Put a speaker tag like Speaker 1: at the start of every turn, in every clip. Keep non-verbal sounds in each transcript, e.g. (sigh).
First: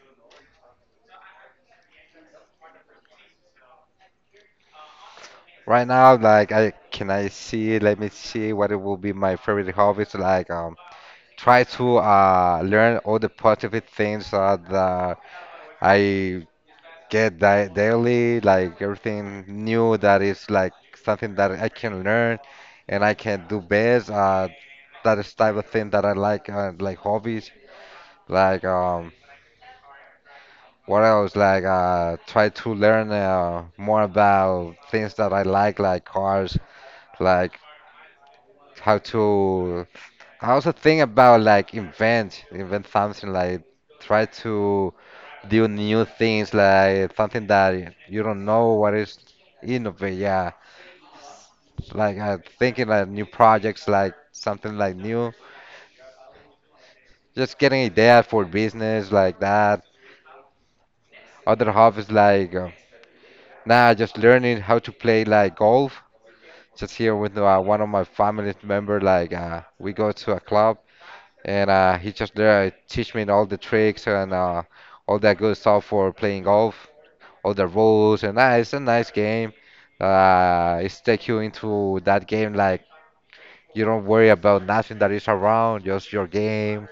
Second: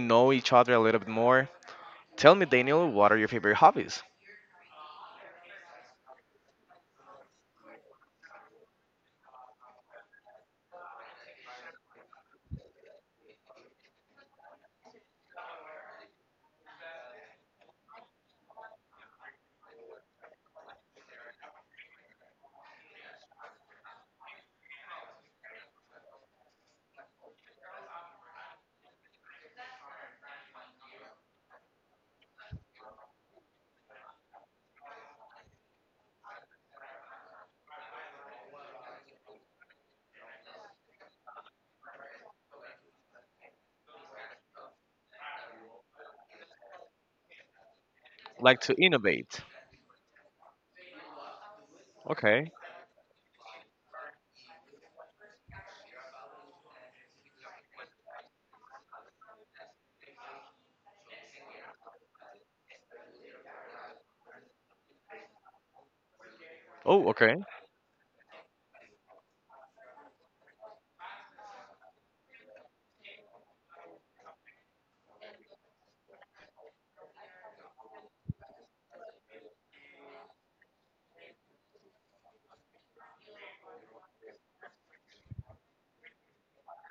Speaker 1: know each other a little bit more. Tell me, Daniel, what are your favorite hobbies?
Speaker 2: Right now, like I see? Let me see what it will be my favorite hobbies. Like try to learn all the positive things that I get di daily like everything new that is like something that I can learn and I can do best. That is type of thing that I like hobbies. Like what else? Like try to learn more about things that I like cars, like how to. I also think about like invent something like try to do new things like something that you don't
Speaker 1: Like, to
Speaker 2: know what is
Speaker 1: innovate.
Speaker 2: innovate, yeah, like
Speaker 1: Okay.
Speaker 2: thinking like new projects, like something like new, just getting ideas for business like that. Other hobbies like nah, just learning how to play like golf. Just
Speaker 1: Oh,
Speaker 2: here
Speaker 1: okay.
Speaker 2: with one of my family member, like we go to a club and he just there teach me all the tricks and all that good stuff for playing golf, all the rules and it's a nice game. It's take you into that game like you don't worry about nothing that is around, just your game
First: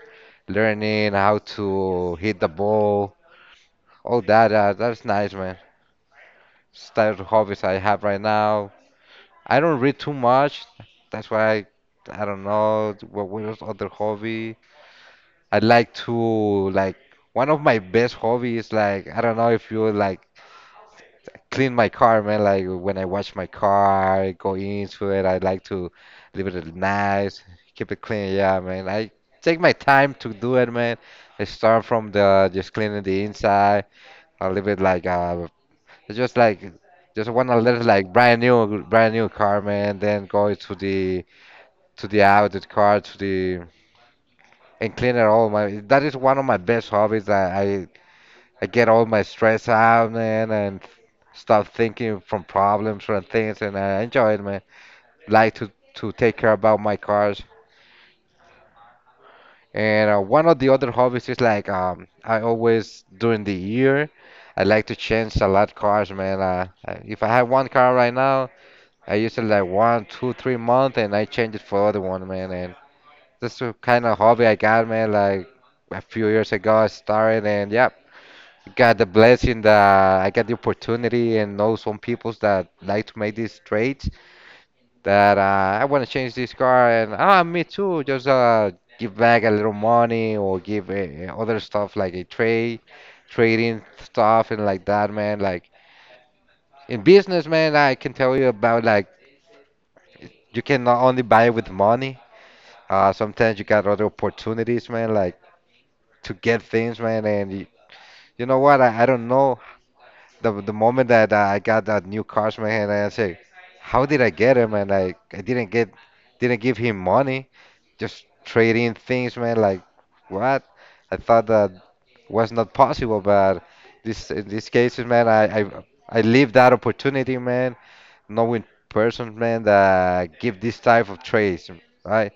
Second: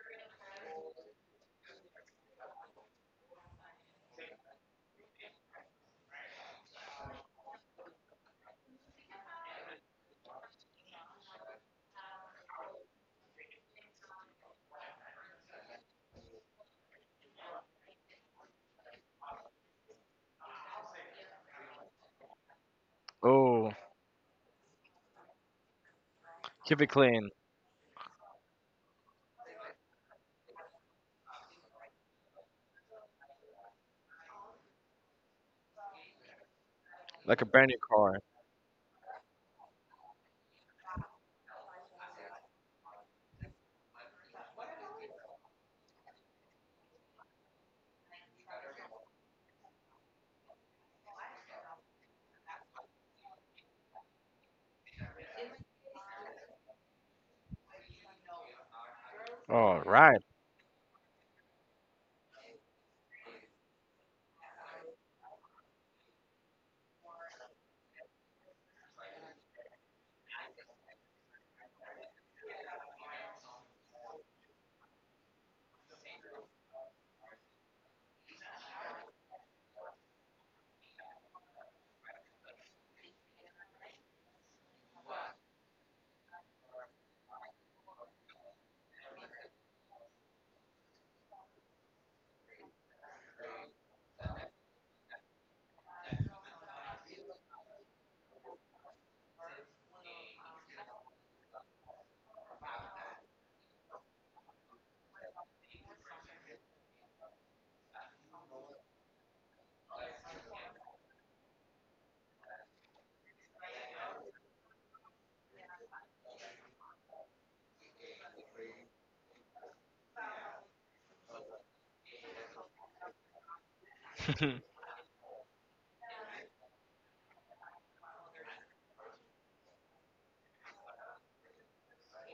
Speaker 2: learning how to hit the ball, all that. That's nice, man. It's type of hobbies I have right now. I don't read too much. That's why I don't know what was other hobby. I like to like one of my best hobbies. Like I don't know if you like clean my car, man. Like when I wash my
Speaker 1: Oh,
Speaker 2: car, I go into it. I like to leave it
Speaker 1: keep it clean.
Speaker 2: nice, keep it clean. Yeah, man. I take my time to do it, man. I start from the just cleaning the inside, a little bit like it's just like just
Speaker 1: Like a
Speaker 2: want a
Speaker 1: brand new
Speaker 2: little like
Speaker 1: car.
Speaker 2: brand new car, man, then go to the outlet car to the and clean it all my that is one of my best hobbies that I get all my stress out, man, and stop thinking from problems from things and I enjoy it, man, like to take care about my cars.
Speaker 1: All
Speaker 2: And
Speaker 1: right.
Speaker 2: one of the other hobbies is like I always during the year I like to change a lot cars, man, if I have one car right now I used it like one, two, 3 months, and I changed it for other one, man. And this the kind of hobby I got, man. Like a few years ago, I started, and yeah, got the blessing that I got the opportunity, and know some peoples that like to make these trades. That I want to change this car, and me too. Just give back a little money or give other stuff like a trade, trading stuff, and like that, man. Like in business, man, I can tell you about like you cannot only buy with money. Sometimes you got other opportunities, man, like to get things, man. And you know what? I don't know. The moment that I got that new cars, man, and I say, how did I get him? And like I didn't give him money. Just trading things, man. Like what? I thought that was not possible, but this in these
Speaker 1: (laughs)
Speaker 2: cases, man, I leave that opportunity, man. Knowing persons, man, that give this type of trades, right?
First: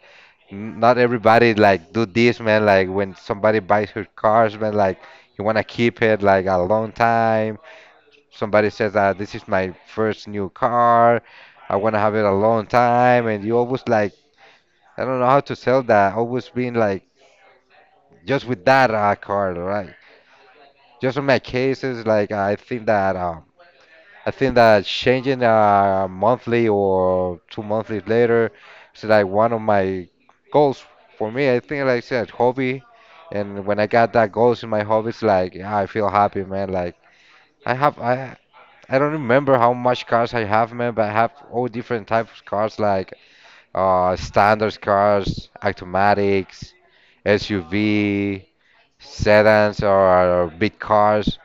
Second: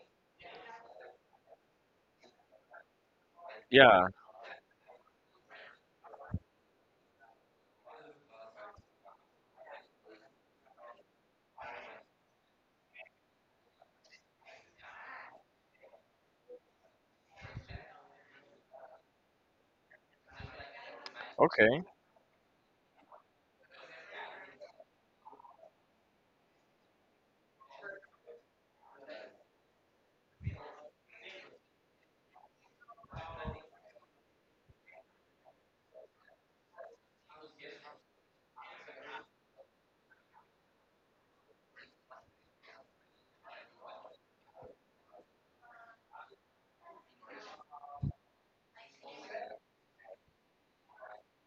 Speaker 2: Not everybody like do this, man. Like when somebody buys
Speaker 1: Yeah,
Speaker 2: her cars, man, like you wanna keep it like a long time. Somebody says, this is my first new car. I wanna have it a long time, and you always like I don't know how to sell that. Always being like just with that car, right? Just in my
Speaker 1: okay,
Speaker 2: cases, like I think that changing monthly or two monthly later is like one of my goals for me. I think, like I said, hobby. And when I got that goals in my hobbies, like yeah, I feel happy, man. Like I have, I don't remember how much cars I have, man, but I have all different types of cars, like standard cars, automatics, SUV, sedans, or big cars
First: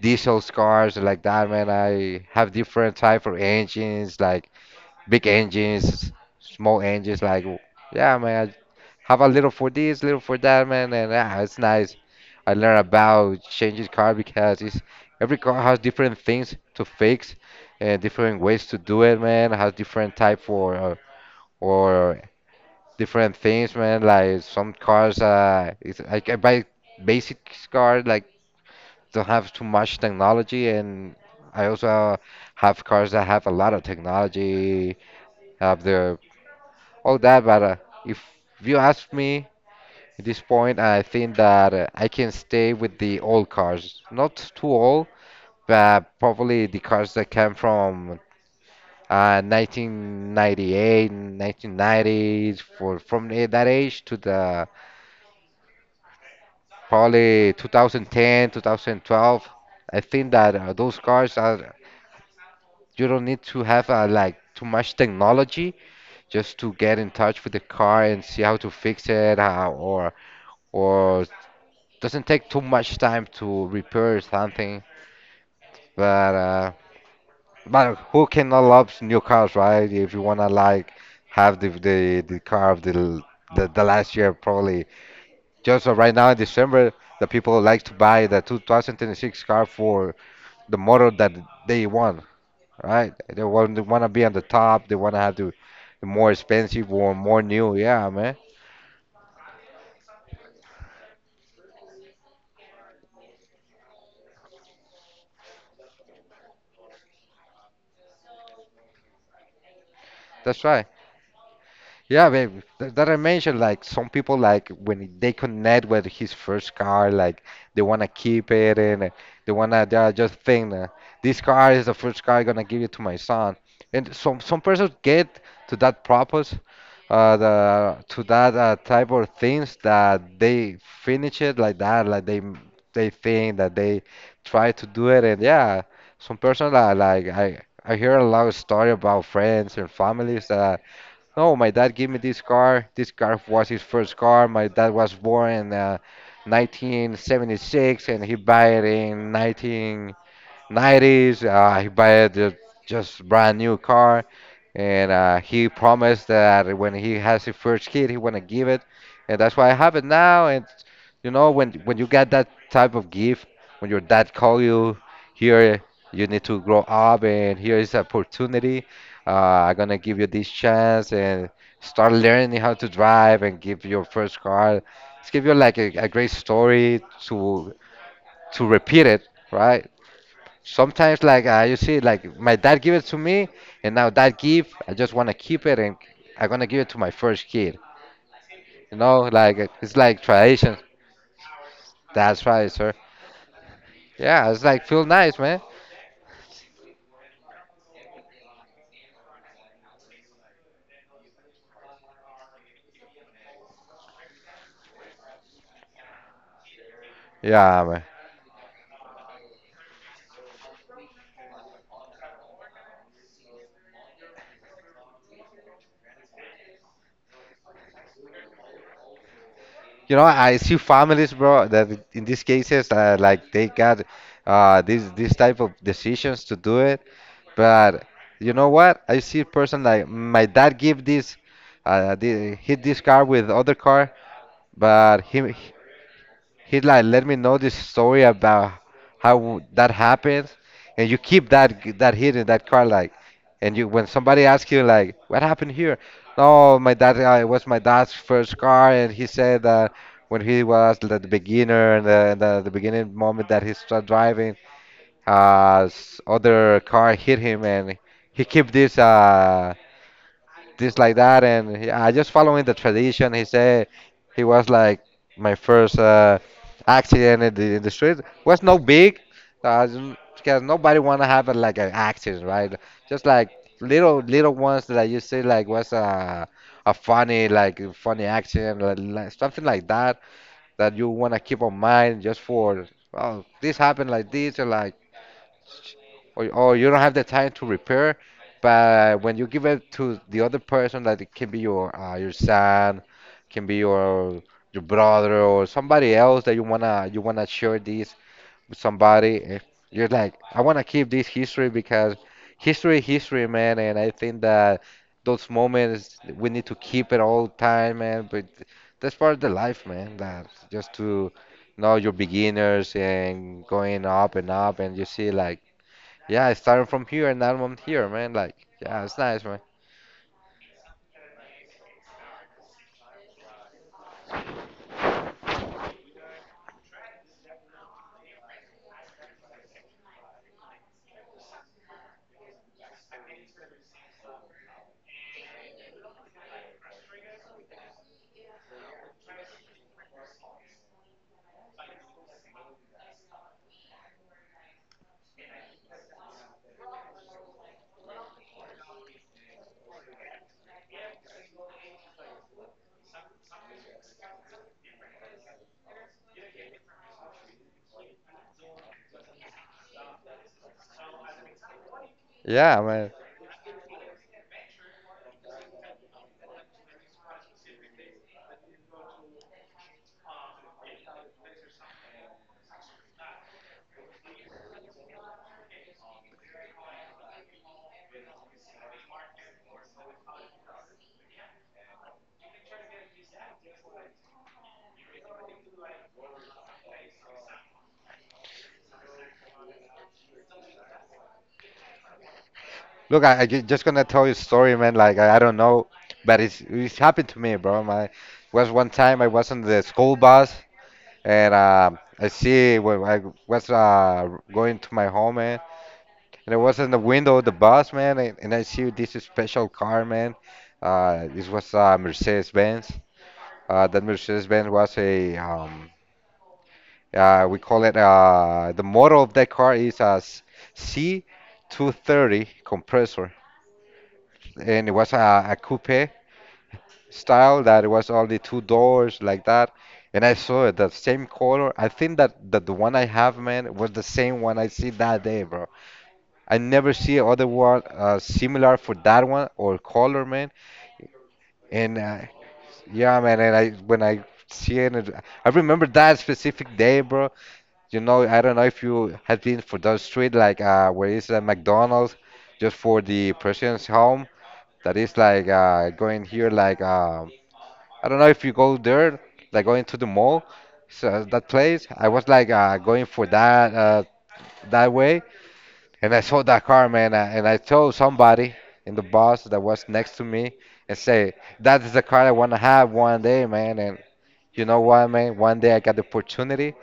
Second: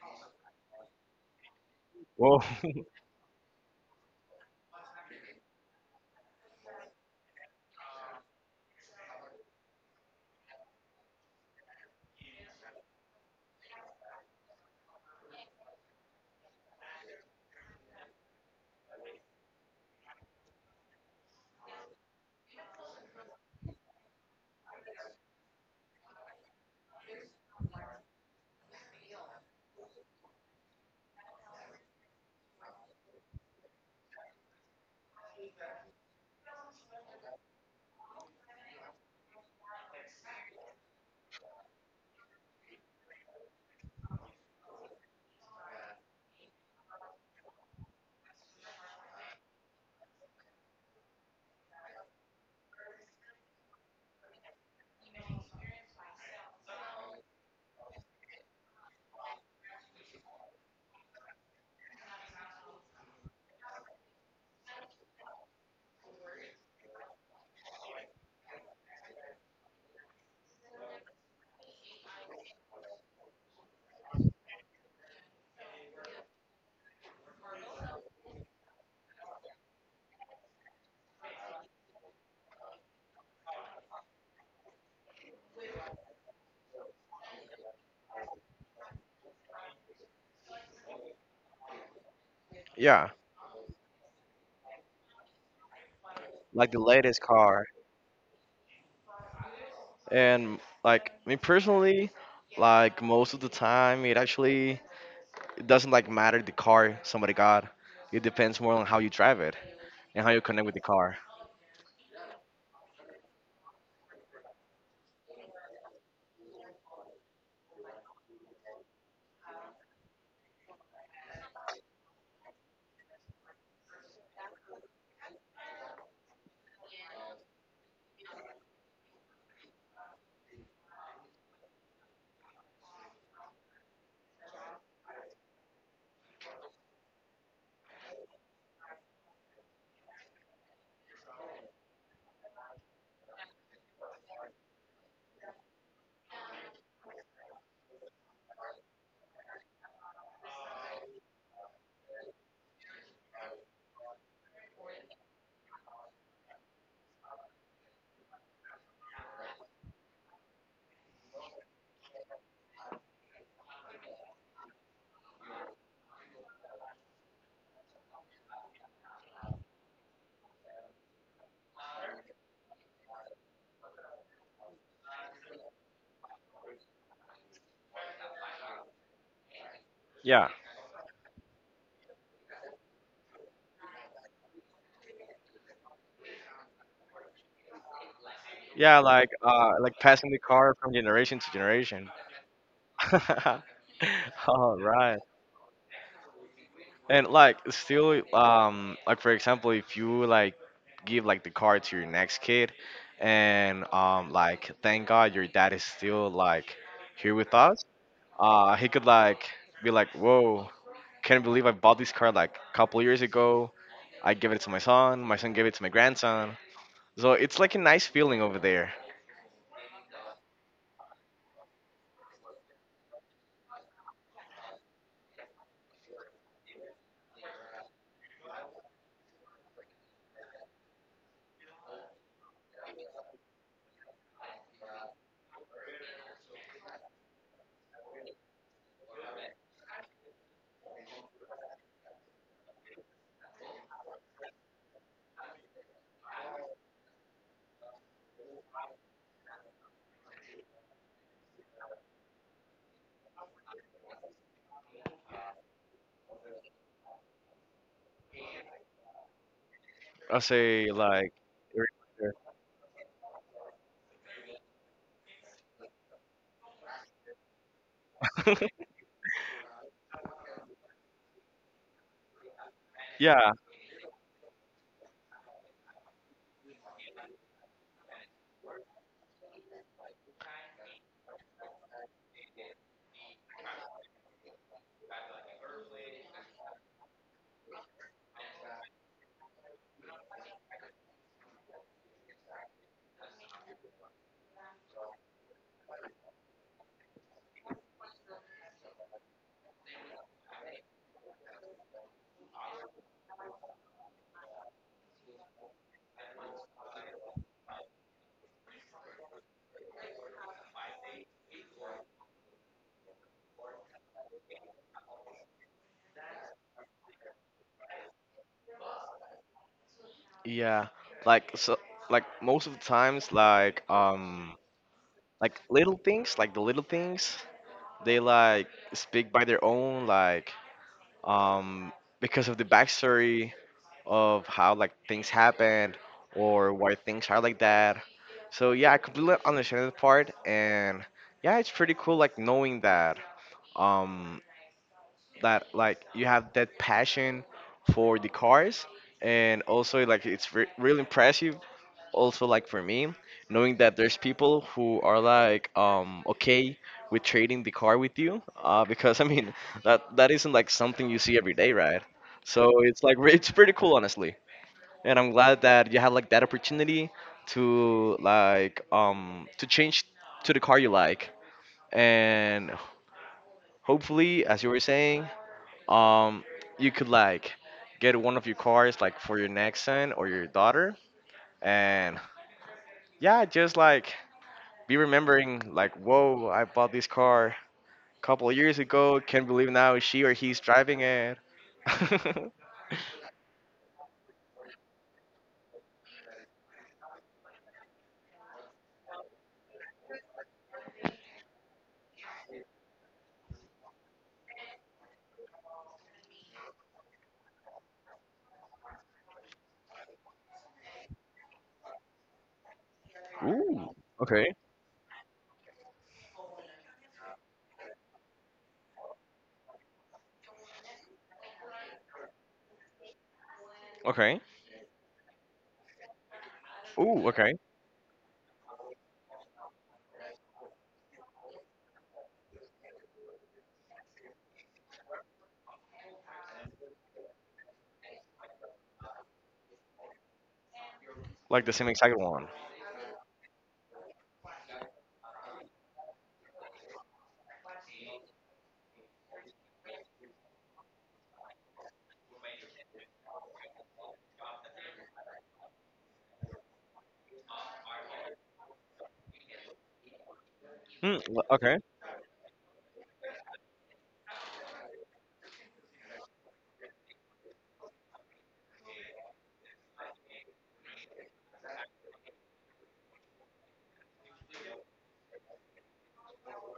Speaker 2: diesel cars like that, man. I
Speaker 1: well.
Speaker 2: have different type of engines, like big engines, small engines. Like, yeah, man. I have a little for this, little for that, man. And yeah, it's nice. I learn about changing car because it's, every car has different things to fix and different ways to do it, man. Has different type for or different things, man. Like some cars, it's, like I can buy basic car, like don't have too much technology, and I also have cars that have a lot of technology, have the all that. But if you ask me at this point, I think that I can stay with the old cars, not too old, but probably the cars that came from 1998, 1990s, for from that age to the probably 2010, 2012. I think that those cars are. You don't need to have like too much technology just to get in touch with the car and see how to fix it, how, or or doesn't take too much time to repair something. But uh, but who cannot love new cars, right? If you wanna like have the car of the, l- the last year, probably just right now in December, the people like to buy the 2026 car for the model that they want.
Speaker 1: (laughs) Yeah.
Speaker 2: Right? They want to be on the top. They want to have the more
Speaker 1: Like the
Speaker 2: expensive one,
Speaker 1: latest
Speaker 2: more
Speaker 1: car.
Speaker 2: new. Yeah, man,
Speaker 1: And like me personally, like most of the time, it actually, it doesn't like matter the car somebody got. It depends more on how you drive it and how you
Speaker 2: that's
Speaker 1: connect with
Speaker 2: right.
Speaker 1: the car.
Speaker 2: Yeah, man, that I mentioned, like some people like when they connect with his first car, like they want to keep it and they want to they are just think this car is the first car I'm gonna give it to my son. And some persons get to that purpose, to that type of things that they finish it like that, like they think that they try to do it, and yeah, some person like I hear a lot of story about friends and families that no, my dad gave me this car. This car was his first car. My dad was born in 1976, and he died in 19. 90s. He buy the just brand new car, and he promised that when he has his first kid, he wanna give it, and that's why I have it now. And you know, when you get that type of gift, when your dad call you, here you need to grow up, and here is opportunity. I'm gonna give you this chance and start learning how to drive and give your first car. It's give you like a great story to repeat it, right?
Speaker 1: Yeah,
Speaker 2: Sometimes like you see like my dad give it to me and now that gift I just want to keep it and I'm gonna give it to my first kid. You
Speaker 1: yeah,
Speaker 2: know
Speaker 1: like
Speaker 2: like
Speaker 1: uh,
Speaker 2: it's
Speaker 1: like
Speaker 2: like
Speaker 1: passing the
Speaker 2: tradition.
Speaker 1: car from generation to generation.
Speaker 2: That's right, sir. Yeah,
Speaker 1: (laughs)
Speaker 2: it's
Speaker 1: All
Speaker 2: like feel
Speaker 1: right,
Speaker 2: nice, man.
Speaker 1: and like still, like, for example, if you like give like the car to your next kid, and like, thank God your dad is still like here with
Speaker 2: Yeah,
Speaker 1: us.
Speaker 2: man.
Speaker 1: He could like be like, "Whoa, can't believe I bought this car like a couple years ago. I gave it to my son. My son gave it to my grandson." So it's like a nice feeling over there.
Speaker 2: You know I see families, bro, that in these cases like they got these type of decisions to do it, but you know what I see a person like my dad give this hit this car with other car, but he. He like let me know this story about how that happened, and you keep that hidden that card like, and you when somebody asks you like what happened here, no, my dad, it was my dad's first car, and he said that when he was the beginner and the beginning moment that he started driving, other car hit him and he keep this
Speaker 1: I say
Speaker 2: this like
Speaker 1: like,
Speaker 2: that, and I just following the tradition. He said he was like my first accident in the street, was no
Speaker 1: (laughs)
Speaker 2: big, uh, because nobody want to have like an accident, right? Just like
Speaker 1: yeah,
Speaker 2: little ones that you see like was a a funny accident like something like that that you want to keep on mind just for oh this happened like this or like or you don't have the time to repair. But when you give it to the other person that it can be your son, can be your brother or somebody else, that you wanna share this with somebody, you're like I wanna keep this history because history man. And I think that those moments we need to keep it all time, man. But that's part of the life, man. That just to know your beginners and going up and up, and you see like yeah, I started from here and now I'm here, man. Like, yeah, it's nice, man.
Speaker 1: yeah. Like so, like most of the times, like little things, like the little things, they like speak by their own, like um, because of the backstory of how like things happened, or why things are like that. So yeah, I completely understand that part, and yeah, it's pretty cool like knowing that. Um, that like you have that passion for the cars, and also like it's really impressive, also like for me knowing that there's people who are like okay with trading the car with you, because (laughs) I mean that that isn't like something you see every day, right?
Speaker 2: Yeah,
Speaker 1: So it's
Speaker 2: man.
Speaker 1: like it's pretty cool, honestly, and I'm glad that you had like that opportunity to like to change to the car you like, and hopefully, as you were saying, um, you could like get one of your cars like for your next son or your daughter, and yeah, just like be remembering like, whoa, I bought this car a couple of years ago. Can't believe now she or he's driving it. (laughs)
Speaker 2: Look, I just gonna tell you a story, man. Like, I don't know, but it's happened to me, bro. My was one time I was on the school bus, and I see when I was going to my home, man, and I was in the window of the bus, man, and, I see this special car, man. This was Mercedes-Benz.
Speaker 1: Ooh,
Speaker 2: That
Speaker 1: okay,
Speaker 2: Mercedes-Benz was a we call it the model of that car is a C230 compressor,
Speaker 1: okay.
Speaker 2: and it was a coupe
Speaker 1: Ooh, okay.
Speaker 2: style that it was only two doors like that. And I saw it the same color. I think that, the one I have, man, was the same one I see that day, bro. I never see other one similar for that one or color, man.
Speaker 1: Like the same
Speaker 2: And
Speaker 1: exact one.
Speaker 2: yeah, man. And I when I see it, I remember that specific day, bro. You know, I don't know if you have been for that street, like where is a McDonald's, just for the president's home. That is like going here, like I don't know if you go there, like going to the mall, so
Speaker 1: Hmm,
Speaker 2: that
Speaker 1: okay.
Speaker 2: place. I was like going for that that way, and I saw that car, man, and I told somebody in the bus that was next to me and say, "That is the car I want to have one day, man." And you know what, man? One day I got the opportunity,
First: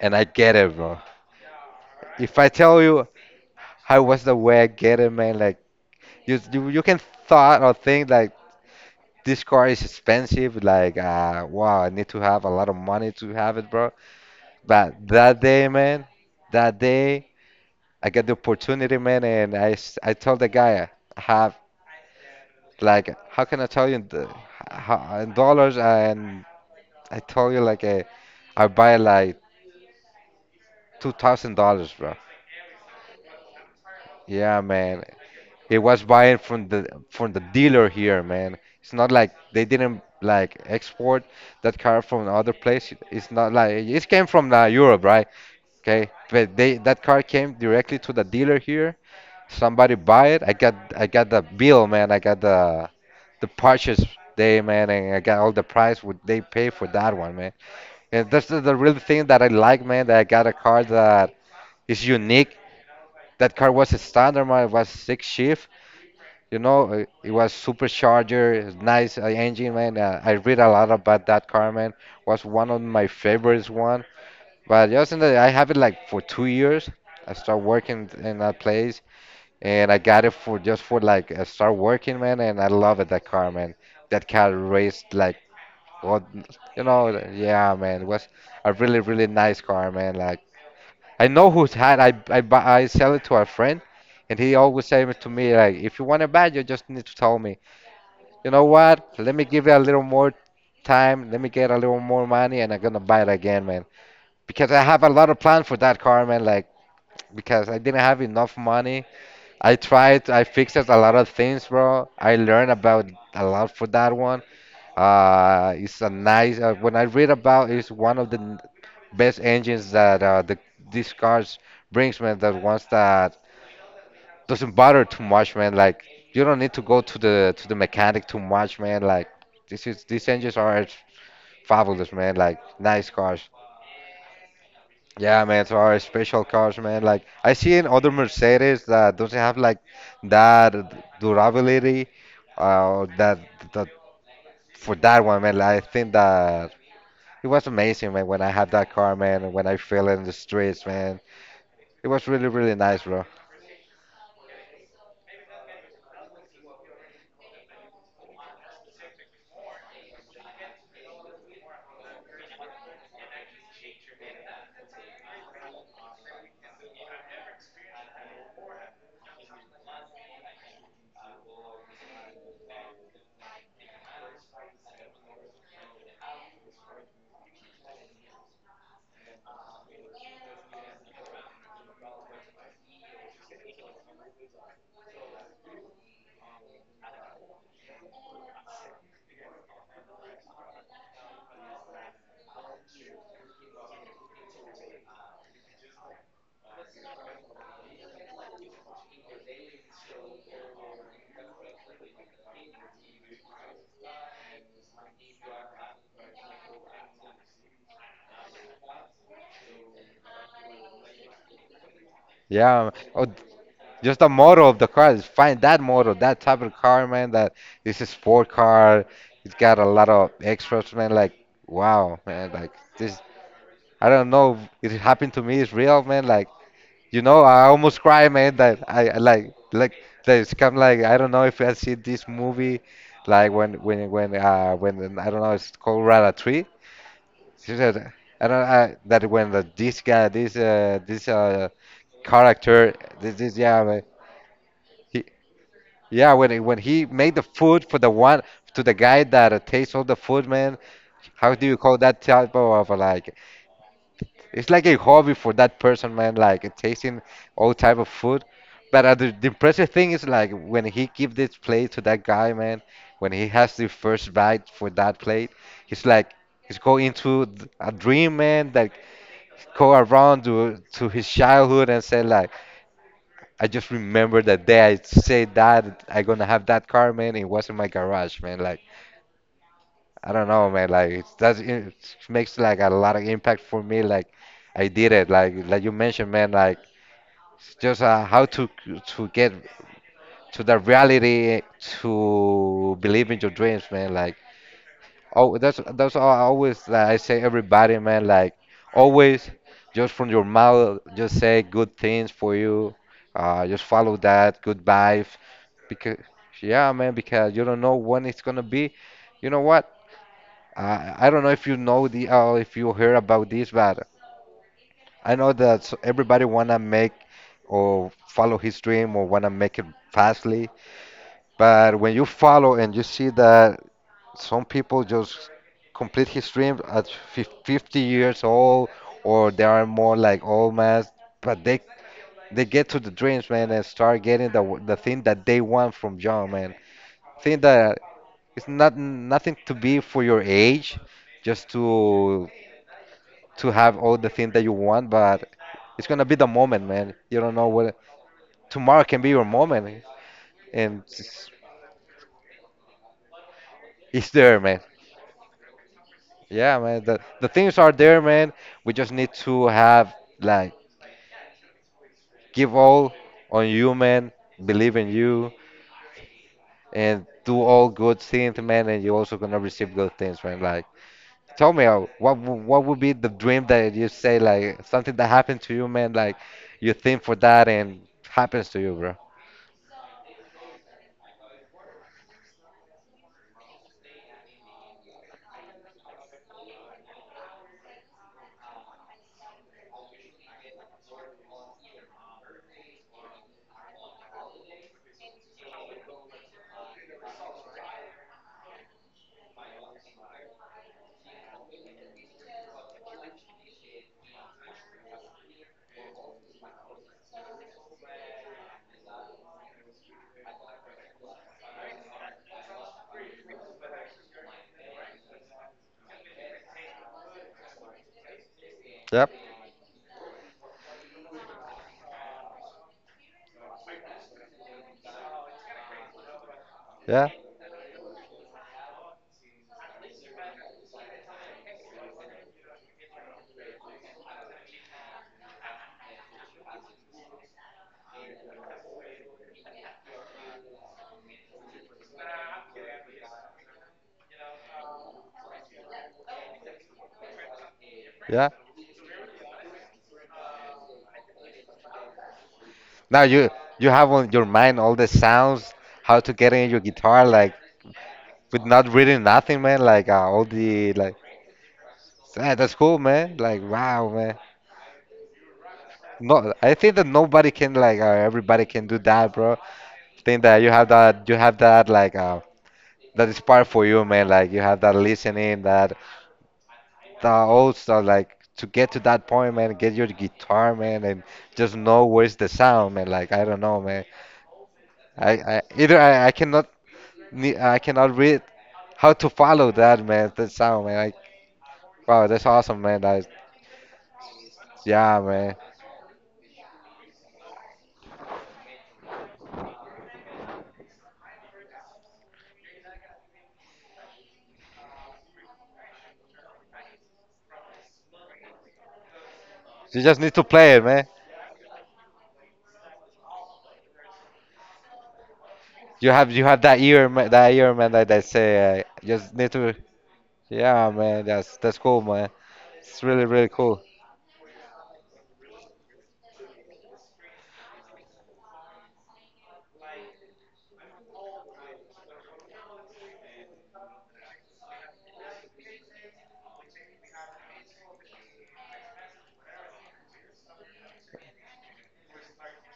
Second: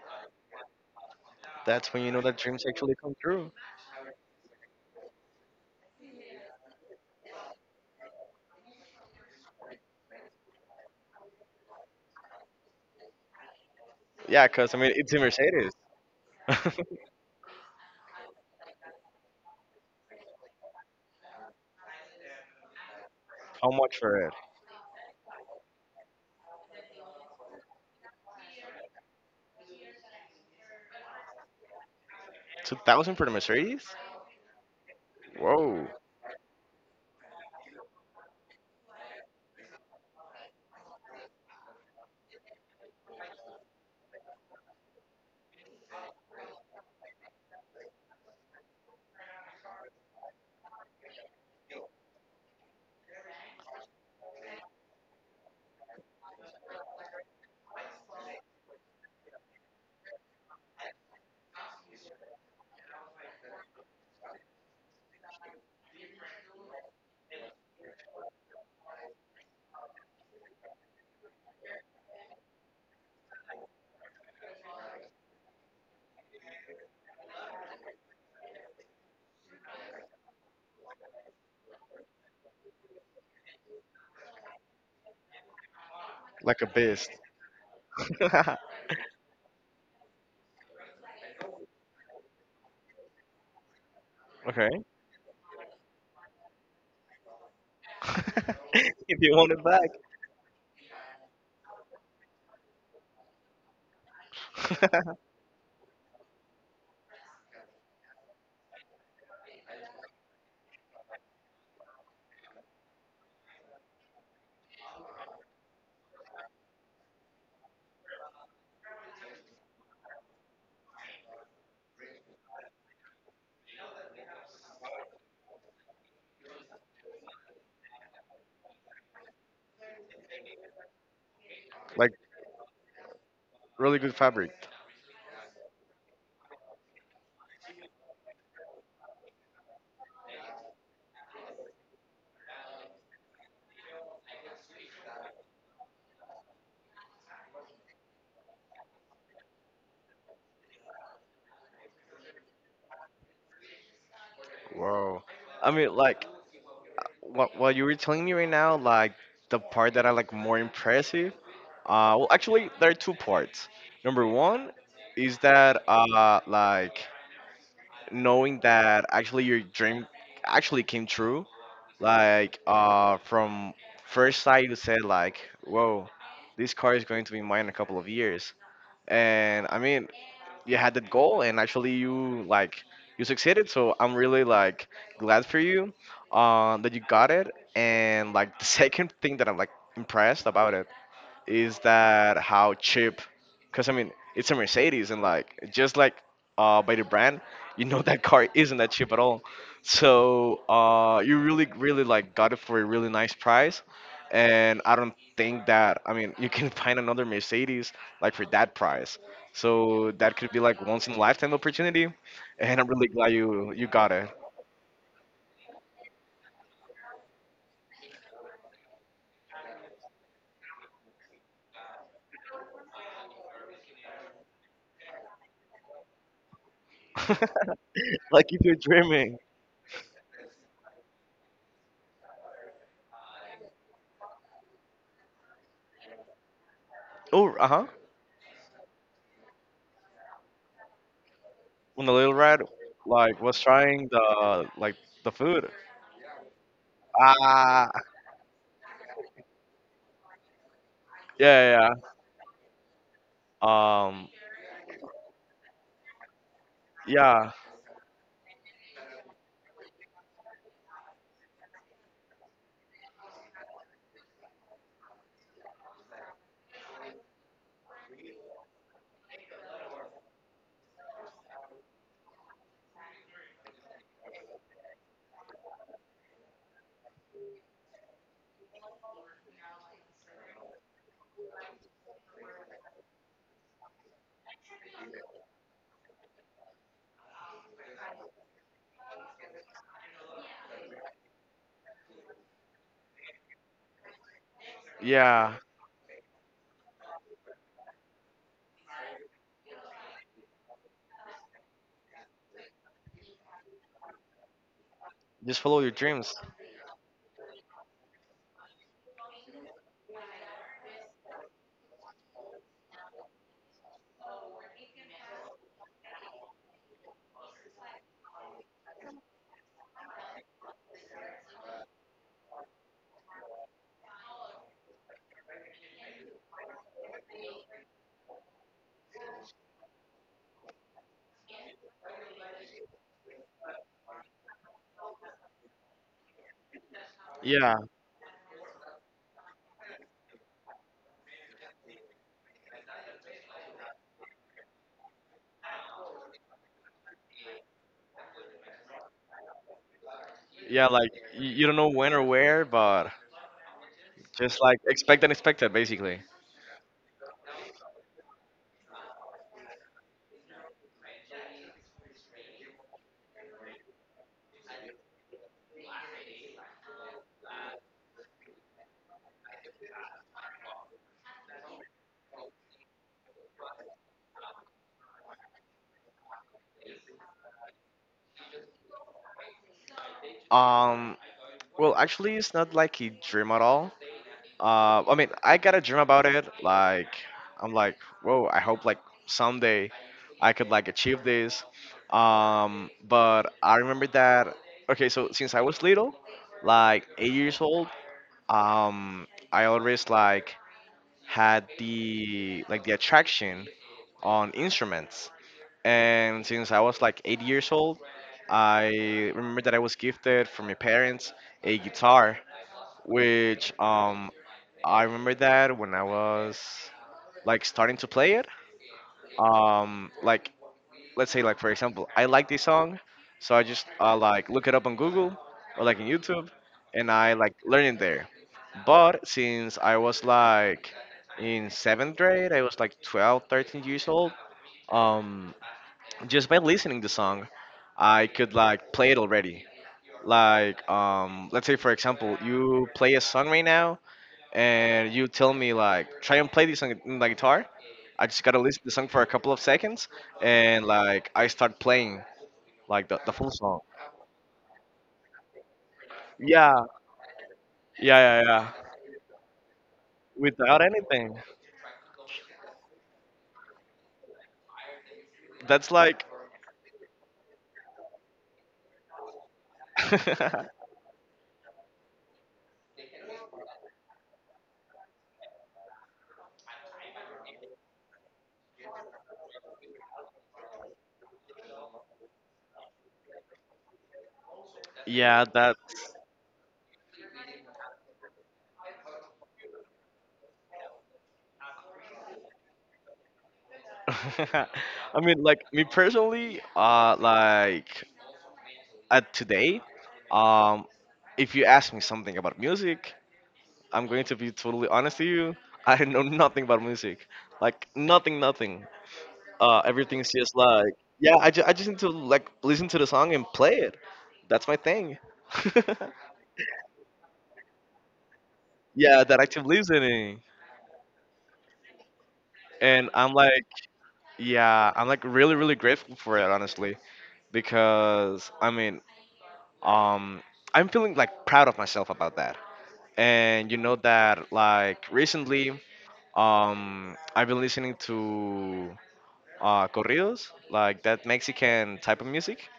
Speaker 2: and I get it, bro.
Speaker 1: That's when you know that
Speaker 2: If I
Speaker 1: dreams
Speaker 2: tell
Speaker 1: actually
Speaker 2: you
Speaker 1: come true.
Speaker 2: how was the way I get it, man? Like you can thought or think like this car is expensive, like wow, I need to have a lot of money to have it, bro.
Speaker 1: Yeah, cause I
Speaker 2: But
Speaker 1: mean it's a
Speaker 2: that day,
Speaker 1: Mercedes.
Speaker 2: man,
Speaker 1: (laughs) How
Speaker 2: that day I got the opportunity, man, and I told the guy I have like how can I tell
Speaker 1: much
Speaker 2: you in,
Speaker 1: for
Speaker 2: the,
Speaker 1: it?
Speaker 2: how, in dollars, and I told you like I buy like $2,000, bro.
Speaker 1: 2,000 for the Mercedes?
Speaker 2: Yeah, man. He
Speaker 1: Whoa,
Speaker 2: was buying from the dealer here, man. It's not like they didn't like export that car from other place. It's not like it came from Europe, right? Okay, but they that car came directly to the dealer here. Somebody buy it. I got the bill, man. I got the purchase day, man, and I got all the price what they pay for that one, man. And that's the real thing that I like, man. That I got a car that is unique. That car was a standard, man. It was six shift, you know, it was supercharger, it's nice engine, man. I read a lot about that car, man. Was one of my favorites one. But just in the, I have it like for 2 years. I start working in that place, and I got it for just for like I start working, man. And I love it that car, man. That car raced like, what,
Speaker 1: like a
Speaker 2: you
Speaker 1: beast.
Speaker 2: know, yeah, man. It was
Speaker 1: (laughs)
Speaker 2: a really nice car, man. Like I know who's had. I buy, I sell it to a friend, and he
Speaker 1: Okay.
Speaker 2: always say to me like, if you want to buy, you just need to tell me. You know
Speaker 1: (laughs) If
Speaker 2: what?
Speaker 1: you
Speaker 2: Let me
Speaker 1: want it
Speaker 2: give it a little more time. Let me get a little more money, and I'm gonna buy it again, man. Because I
Speaker 1: back.
Speaker 2: have a
Speaker 1: (laughs)
Speaker 2: lot of plans for that car, man. Like because I didn't have enough money. I tried. I fixed a lot of things, bro. I learned about a lot for that one. It's a nice. When I read about, it's one of the best engines that the these cars brings, man. That ones that doesn't bother too much, man. Like you don't need to go to the mechanic too much, man. Like this is these engines are
Speaker 1: Like
Speaker 2: fabulous, man. Like nice cars.
Speaker 1: really good fabric.
Speaker 2: Yeah, man. So our special cars, man. Like I see in other Mercedes that doesn't have like that durability, or that for that one, man. Like, I think that it was amazing, man. When I had that car, man, and when I fell in the streets, man, it was really nice, bro.
Speaker 1: Wow. I mean, like what you were telling me right now, like the part that I like more impressive. Well, actually, there are two parts. Number one is that, like, knowing that actually your dream actually came true. Like, from first sight, you said like, "Whoa, this car is going to be mine in a couple of years." And I mean, you had that goal, and actually you succeeded, so I'm really like glad for you, that you got it, and like (laughs) the second thing that I'm like impressed about it is that how cheap, because I mean it's a Mercedes, and like just like by the brand, (laughs) that car isn't that cheap at all, so you really really like got it for a really nice price. And I don't think that, I mean, you can (laughs) find another Mercedes like for that price, so that could be like once in a lifetime opportunity, and
Speaker 2: Yeah.
Speaker 1: I'm really
Speaker 2: Oh,
Speaker 1: glad you got
Speaker 2: just
Speaker 1: it.
Speaker 2: the model of the car is find that model, that type of car, man. That it's a sport car. It's got a lot of extras, man. Like wow, man. Like this, I don't know. It happened to me. It's real, man. Like you know, I
Speaker 1: (laughs)
Speaker 2: almost cry,
Speaker 1: Like,
Speaker 2: man.
Speaker 1: if you're
Speaker 2: That I
Speaker 1: dreaming.
Speaker 2: like that it's come like I don't know if I see this movie, like when I don't know it's called Ratatouille.
Speaker 1: Oh,
Speaker 2: She
Speaker 1: uh-huh.
Speaker 2: said, I don't I, that when the, this guy this
Speaker 1: When the little red
Speaker 2: character this
Speaker 1: like was
Speaker 2: this yeah man,
Speaker 1: trying the like
Speaker 2: he.
Speaker 1: food.
Speaker 2: Yeah, when he made the
Speaker 1: Ah,
Speaker 2: food for the one to the guy that tastes all the food, man. How do
Speaker 1: yeah,
Speaker 2: you call
Speaker 1: yeah.
Speaker 2: that type of like?
Speaker 1: Yeah.
Speaker 2: It's like a hobby for that person, man. Like tasting
Speaker 1: Yeah,
Speaker 2: all type of food. But the impressive thing is like when he give this plate to that guy, man. When he has the first bite for that plate, he's like he's going into a dream, man. That go around to his childhood and say like. I just remember that day I said that I gonna have that car, man. It was in my garage, man. Like I don't know, man. Like it does. It makes like a lot of impact for me. Like I did it. Like you mentioned, man. Like it's just how to get to the reality, to believe in your dreams, man. Like
Speaker 1: yeah.
Speaker 2: oh, that's all I always like I say everybody, man. Like always, just from your mouth, just say good things for you. Just follow that good vibe,
Speaker 1: Just follow your
Speaker 2: because
Speaker 1: dreams.
Speaker 2: yeah, man. Because you don't know when it's gonna be. You know what? I don't know if you know the if you heard about this, but I know that everybody wanna make or follow his dream or wanna make it fastly. But when you follow and you see that some people just complete his dream at 50 years old, or they are more like old man, but they get to the dreams, man, and start getting the the thing that they want from young, man. Think
Speaker 1: Yeah,
Speaker 2: that it's not nothing to be for your age, just to have all the thing that you want, but it's gonna be the moment, man. You don't know what tomorrow can be your moment,
Speaker 1: yeah.
Speaker 2: and
Speaker 1: Like you don't know when or where, but
Speaker 2: it's
Speaker 1: just
Speaker 2: there,
Speaker 1: like
Speaker 2: man.
Speaker 1: expect unexpected, basically.
Speaker 2: Yeah, man. The things are there, man. We just need to have like give all on you, man. Believe in you and do all good things, man. And you're also gonna receive good things, man. Like, tell me, what what would be the dream that you say like something that happened to you, man? Like, you think for that and happens to you, bro.
Speaker 1: Um, well, actually, it's not like a dream at all. I mean, I got a dream about it. Like, I'm like, whoa. I hope like someday I could like achieve this. But I remember that. Okay, so since I was little, like 8 years old. um, I always like had the attraction on instruments. And since I was like 8 years old, I remember that I was gifted from my parents a guitar, which, I remember that when I was like starting to play it.
Speaker 2: Yep.
Speaker 1: Like, let's say, like, for example, I like this song, so I just like look it up on Google or like in YouTube, and
Speaker 2: Yeah.
Speaker 1: I like learn it there, but since I was like in seventh grade, I was like 12 13 years old, um just by listening the song, I could like play it already. Like, let's say, for example, you play a song right now and you tell me, like, try and play this on the guitar. I just
Speaker 2: Yeah.
Speaker 1: gotta listen to the song for a couple of seconds, and like I start playing like the,
Speaker 2: Now
Speaker 1: the full
Speaker 2: you
Speaker 1: song.
Speaker 2: have on your mind all the sounds, how to get in
Speaker 1: Yeah,
Speaker 2: your guitar, like
Speaker 1: yeah, yeah,
Speaker 2: with
Speaker 1: yeah.
Speaker 2: not reading nothing, man. Like all
Speaker 1: Without
Speaker 2: the like.
Speaker 1: anything.
Speaker 2: Yeah, that's cool, man. Like, wow, man.
Speaker 1: That's like,
Speaker 2: No, I think that nobody can like everybody can do that, bro. Think that you
Speaker 1: (laughs)
Speaker 2: have that like that is part for you, man. Like you have that listening, that that also like to get to that point, man. Get your guitar, man, and just know where's the sound, man. Like I don't know, man. I,
Speaker 1: yeah,
Speaker 2: I
Speaker 1: that.
Speaker 2: either I cannot I cannot read how to follow that, man. That sound, man. Like wow, that's awesome, man. That is,
Speaker 1: (laughs) I
Speaker 2: yeah,
Speaker 1: mean,
Speaker 2: man.
Speaker 1: like me personally, like, at today, um, if you ask me something about music, I'm going to be totally honest to you. (laughs) I know nothing about music, like nothing, nothing.
Speaker 2: You just
Speaker 1: Everything's
Speaker 2: need to
Speaker 1: just
Speaker 2: play it,
Speaker 1: like,
Speaker 2: man.
Speaker 1: yeah, I just need to like listen to the song and play it. That's my thing. (laughs)
Speaker 2: You have that ear man, that ear man that that say
Speaker 1: Yeah,
Speaker 2: just
Speaker 1: that
Speaker 2: need
Speaker 1: active
Speaker 2: to
Speaker 1: listening.
Speaker 2: yeah man that's cool man it's
Speaker 1: And
Speaker 2: really
Speaker 1: I'm
Speaker 2: really
Speaker 1: like,
Speaker 2: cool.
Speaker 1: yeah, I'm like really, really grateful for it, honestly, because I mean, um, I'm feeling like proud of myself about that. And you know that, like, recently, I've been listening to corridos, like that Mexican type of music,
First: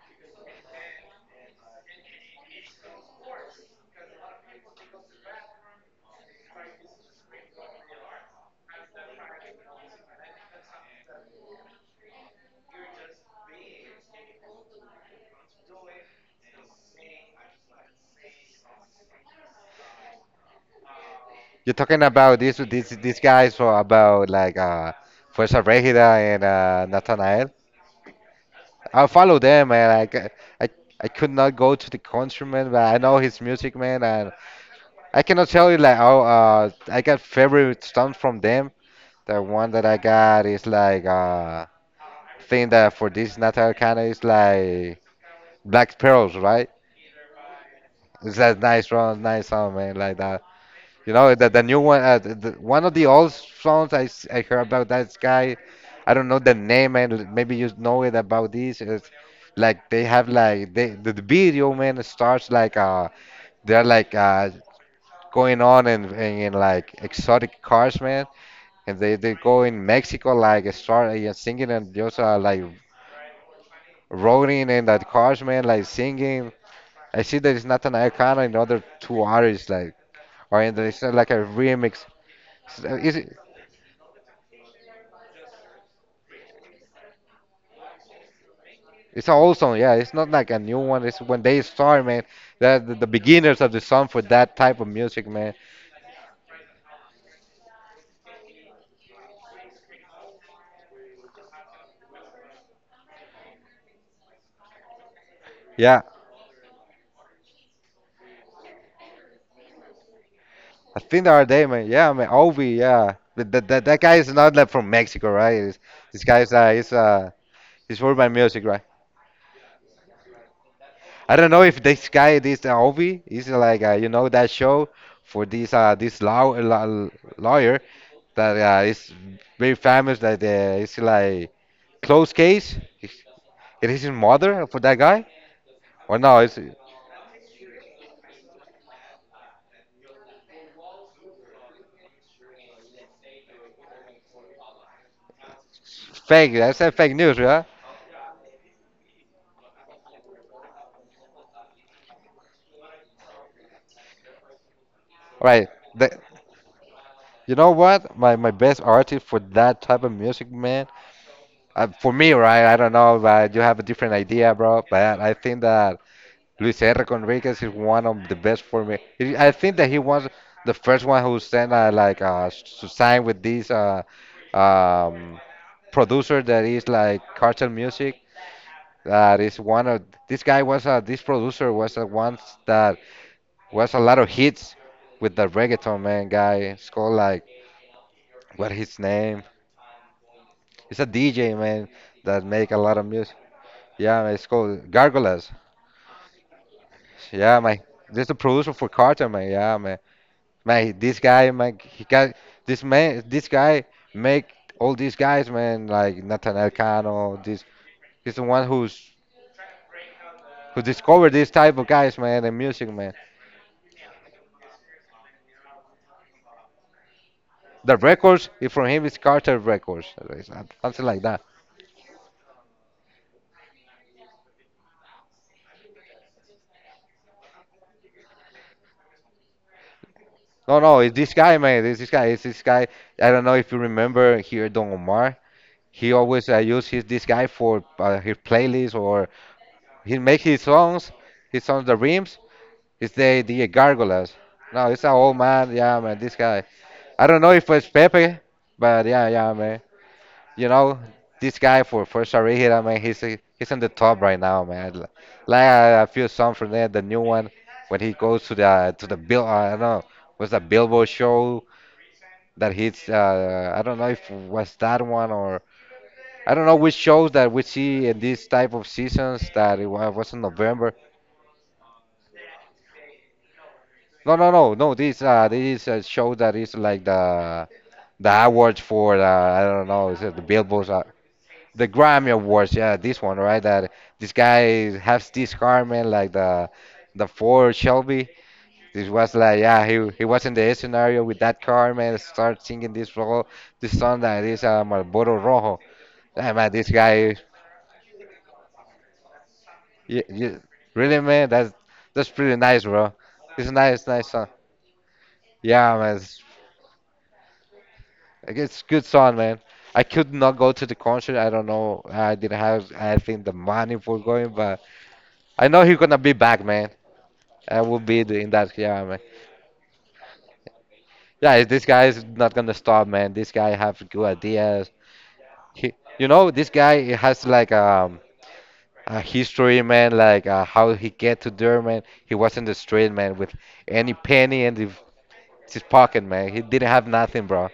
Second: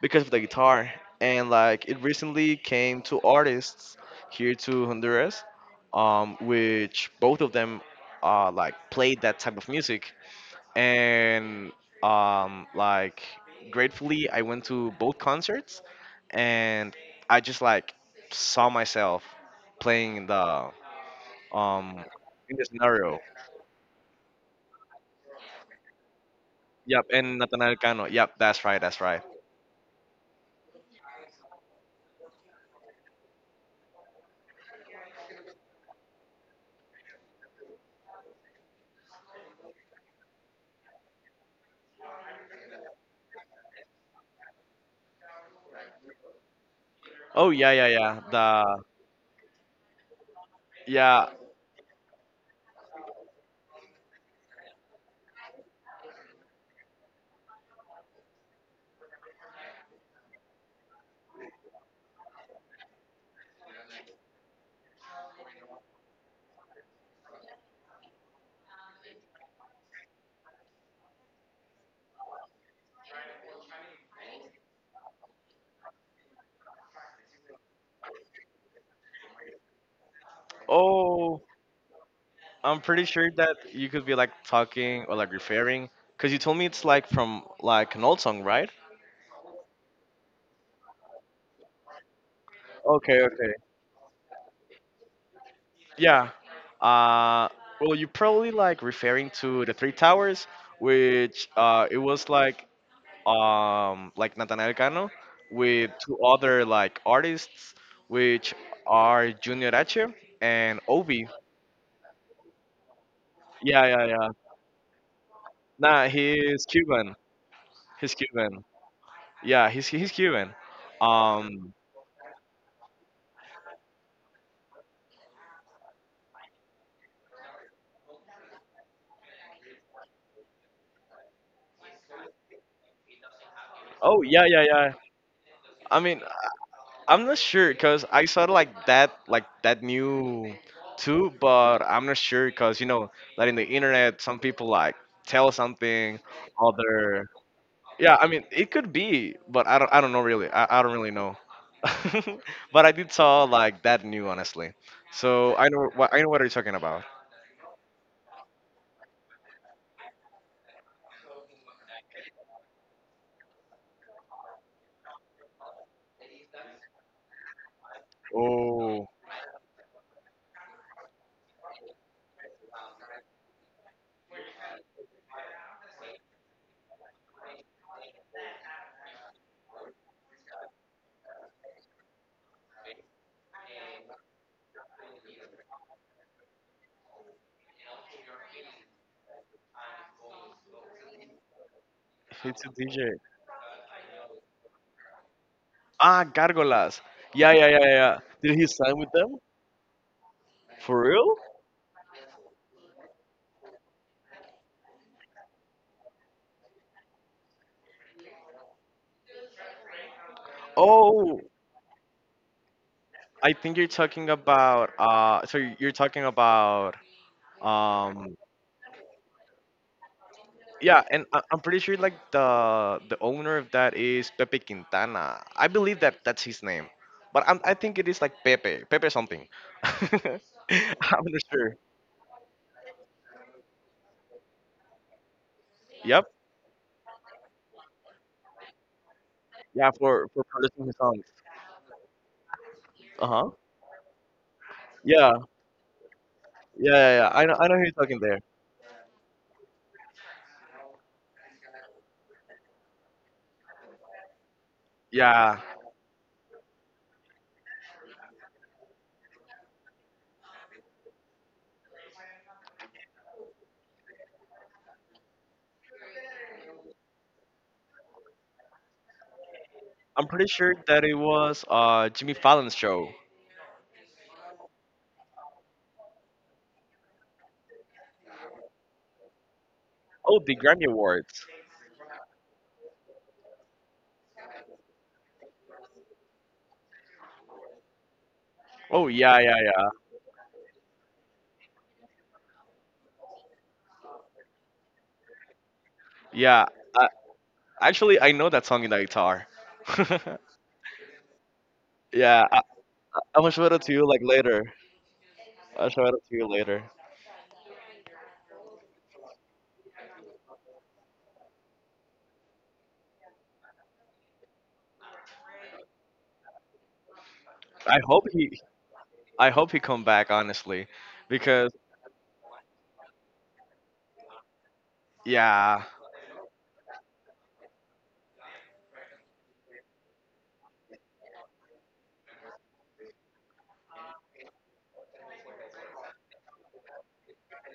Speaker 1: because of the guitar, and like it recently came to artists here to Honduras, which both of them, like played that type of music, and like, gratefully, I went to both concerts, and I just like saw myself playing in
Speaker 2: You're talking
Speaker 1: um
Speaker 2: about these
Speaker 1: the
Speaker 2: these
Speaker 1: scenario.
Speaker 2: these guys for about like Fuerza Regida and
Speaker 1: Yep, and
Speaker 2: Nathanael.
Speaker 1: Nathanael Cano. Yep, that's right, that's
Speaker 2: I
Speaker 1: right.
Speaker 2: follow them man like I I could not go to the concert man but I know his music man and I cannot tell you like oh I got favorite songs from them. The one that I got is like thing that for this Nathanael kind of is like Black Pearls, right?
Speaker 1: Oh, yeah, yeah, yeah.
Speaker 2: It's like
Speaker 1: The
Speaker 2: nice song, man, like that. You
Speaker 1: yeah.
Speaker 2: know, the new one, one of the old songs I heard about that guy. I don't know the name, and maybe you know it about this. It's like they have like the video, man, starts like they're like going on in like exotic cars, man, and they go in Mexico like start like, singing and just like rolling in that cars, man, like singing. I see that it's not an icon, another two artists like. Or and it's like a
Speaker 1: Oh,
Speaker 2: remix.
Speaker 1: I'm pretty
Speaker 2: It's uh,
Speaker 1: sure that you could be like talking, or like referring, cause you told me it's like from like an old song, right?
Speaker 2: It's an old song, yeah. It's not like a new one. It's when they start, man. That the
Speaker 1: Okay, okay.
Speaker 2: beginners of the song for that type of music, man.
Speaker 1: Yeah. Uh, well, you probably like referring to the Three Towers, which, it was like Nathaniel Cano with
Speaker 2: Yeah,
Speaker 1: two other like artists, which are Junior H and
Speaker 2: I think
Speaker 1: Obi.
Speaker 2: the other day, man. Yeah, man. Ovi, yeah. That that that
Speaker 1: Yeah,
Speaker 2: that
Speaker 1: yeah,
Speaker 2: guy
Speaker 1: yeah.
Speaker 2: is not like from Mexico, right? It's,
Speaker 1: Nah,
Speaker 2: this guy is
Speaker 1: he's Cuban.
Speaker 2: he's
Speaker 1: He's
Speaker 2: worried by
Speaker 1: Cuban.
Speaker 2: music, right?
Speaker 1: Yeah, he's Cuban.
Speaker 2: I don't know
Speaker 1: Um.
Speaker 2: if this guy, this Ovi, is you know that show for this lawyer that is very famous that it's like close case. It is his
Speaker 1: Oh, yeah, yeah,
Speaker 2: mother for
Speaker 1: yeah.
Speaker 2: that guy?
Speaker 1: I
Speaker 2: Or
Speaker 1: mean,
Speaker 2: no, it's
Speaker 1: I'm not sure because I saw like that new too, but I'm not sure because like in the internet some people like tell something
Speaker 2: fake. I said fake
Speaker 1: other.
Speaker 2: news, yeah?
Speaker 1: Yeah, I mean it could be, but I don't know really. I don't really know. (laughs) But I did saw like that new honestly, so
Speaker 2: Right.
Speaker 1: I know
Speaker 2: The,
Speaker 1: what I know what you're talking about.
Speaker 2: you know what? My best artist for that type of music, man. For me, right? I don't know, but you have a different idea, bro. But I think that Luis R. Enriquez is one of the best for me.
Speaker 1: Oh,
Speaker 2: He- I think that he was the first one who sent to sign with this um, producer that is like cartel music. That is one of this guy was this producer was the ones that was a lot of hits with the reggaeton man guy. It's called like what his name? It's a DJ man that
Speaker 1: it's a
Speaker 2: make a lot
Speaker 1: DJ.
Speaker 2: of music. Yeah, man, it's called Gargolas.
Speaker 1: Ah, Gargolas. Yeah,
Speaker 2: Yeah,
Speaker 1: yeah,
Speaker 2: man.
Speaker 1: yeah, yeah. Yeah.
Speaker 2: This is the
Speaker 1: Did he
Speaker 2: producer for
Speaker 1: sign with
Speaker 2: Carter,
Speaker 1: them
Speaker 2: man. Yeah, man. Man,
Speaker 1: for
Speaker 2: this
Speaker 1: real?
Speaker 2: guy, man, he got this man. This guy make all these guys, man, like Nathaniel Cano. This he's the one who discovered
Speaker 1: Oh,
Speaker 2: this type of guys, man, and music, man.
Speaker 1: I think you're talking about so you're talking about
Speaker 2: The
Speaker 1: um
Speaker 2: records if from him is Carter Records,
Speaker 1: yeah,
Speaker 2: something like
Speaker 1: and
Speaker 2: that.
Speaker 1: I'm pretty sure like the owner of that is Pepe Quintana. I believe that that's his name. But I'm, I think it is like Pepe something. (laughs)
Speaker 2: No, it's
Speaker 1: I'm
Speaker 2: this
Speaker 1: not
Speaker 2: guy,
Speaker 1: sure.
Speaker 2: man. It's this guy. It's this guy. I don't know if you remember here, Don Omar. He
Speaker 1: Yep.
Speaker 2: always use his this guy for his playlist or
Speaker 1: Yeah,
Speaker 2: he
Speaker 1: for
Speaker 2: make
Speaker 1: for
Speaker 2: his
Speaker 1: producing his
Speaker 2: songs.
Speaker 1: songs.
Speaker 2: His songs, the rims. It's the
Speaker 1: Uh-huh.
Speaker 2: the gargoyles. No, it's an
Speaker 1: Yeah.
Speaker 2: old man. Yeah, man. This guy.
Speaker 1: Yeah, yeah,
Speaker 2: I
Speaker 1: yeah.
Speaker 2: don't know
Speaker 1: I
Speaker 2: if
Speaker 1: know who
Speaker 2: it's
Speaker 1: you're talking
Speaker 2: Pepe,
Speaker 1: there.
Speaker 2: but yeah, yeah, man. You know, this guy for Sharihira, man. He's on the top right now, man. L-
Speaker 1: Yeah.
Speaker 2: Like a few songs from there, the new one when he goes to the bill. I don't know. Was the Billboard show? That hits I don't know if was that one or I don't know which shows that we see in this type of seasons that it
Speaker 1: I'm
Speaker 2: was in
Speaker 1: pretty sure
Speaker 2: November.
Speaker 1: that it was Jimmy Fallon's show.
Speaker 2: No, no. This this is a show that is like the awards for the I don't know. Is it
Speaker 1: Oh,
Speaker 2: the
Speaker 1: the Grammy
Speaker 2: Billboards?
Speaker 1: Awards.
Speaker 2: The Grammy Awards. Yeah, this one, right? That this guy has this garment like the Ford Shelby.
Speaker 1: Oh,
Speaker 2: This was
Speaker 1: yeah, yeah,
Speaker 2: like yeah,
Speaker 1: yeah.
Speaker 2: he was in the scenario with that garment. Start singing this role, this song that is Marlboro Rojo. Yeah,
Speaker 1: Yeah,
Speaker 2: man, this guy.
Speaker 1: actually, I know that song in the guitar.
Speaker 2: You,
Speaker 1: (laughs)
Speaker 2: you, really, man? That's
Speaker 1: Yeah, I,
Speaker 2: pretty
Speaker 1: I-
Speaker 2: nice, bro.
Speaker 1: am gonna show
Speaker 2: It's a
Speaker 1: it to you
Speaker 2: nice,
Speaker 1: like
Speaker 2: nice song.
Speaker 1: later. I'll
Speaker 2: Yeah,
Speaker 1: show it
Speaker 2: man.
Speaker 1: to you later.
Speaker 2: It's good song, man. I could not go to the concert. I don't know. I didn't have, I think, the money for going, but I know he's gonna be back, man. I
Speaker 1: I
Speaker 2: will
Speaker 1: hope
Speaker 2: be the- in
Speaker 1: he,
Speaker 2: that. Yeah, man.
Speaker 1: I hope he come back, honestly,
Speaker 2: Yeah,
Speaker 1: because
Speaker 2: this guy is not gonna stop, man. This guy have good ideas.
Speaker 1: yeah,
Speaker 2: He, you know, this guy has like a history, man. Like how he get to there, man. He was in the street, man, with any penny and the checked his pocket, man. He didn't have nothing, bro.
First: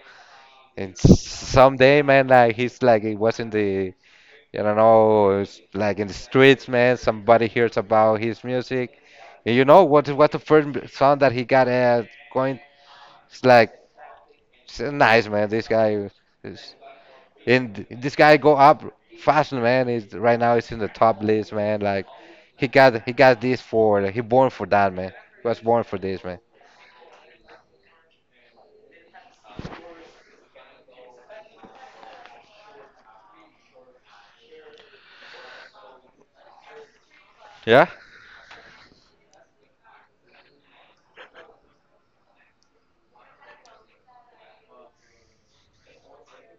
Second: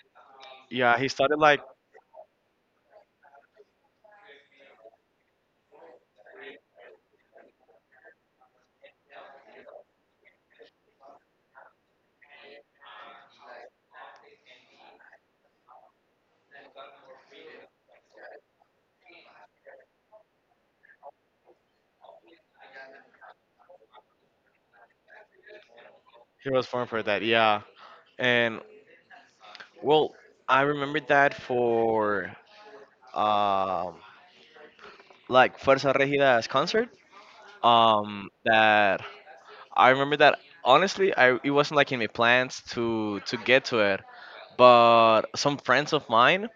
Speaker 2: And
Speaker 1: yeah, he started like,
Speaker 2: someday, man, like he's like it was in the, I don't know, it's like in the streets, man. Somebody hears about his music, and you know what? What the first sound that he got going? It's like it's nice, man. This guy, is, and this guy go up fast, man. Is right now it's in the top list, man. Like he got this for he born for that, man. He was born for this, man.
Speaker 1: he was born for that. Yeah, and well, I remember that for um like Fuerza Regida's concert.
Speaker 2: Yeah,
Speaker 1: That, I remember that honestly, I it wasn't like in my plans to get to it, but some friends of mine,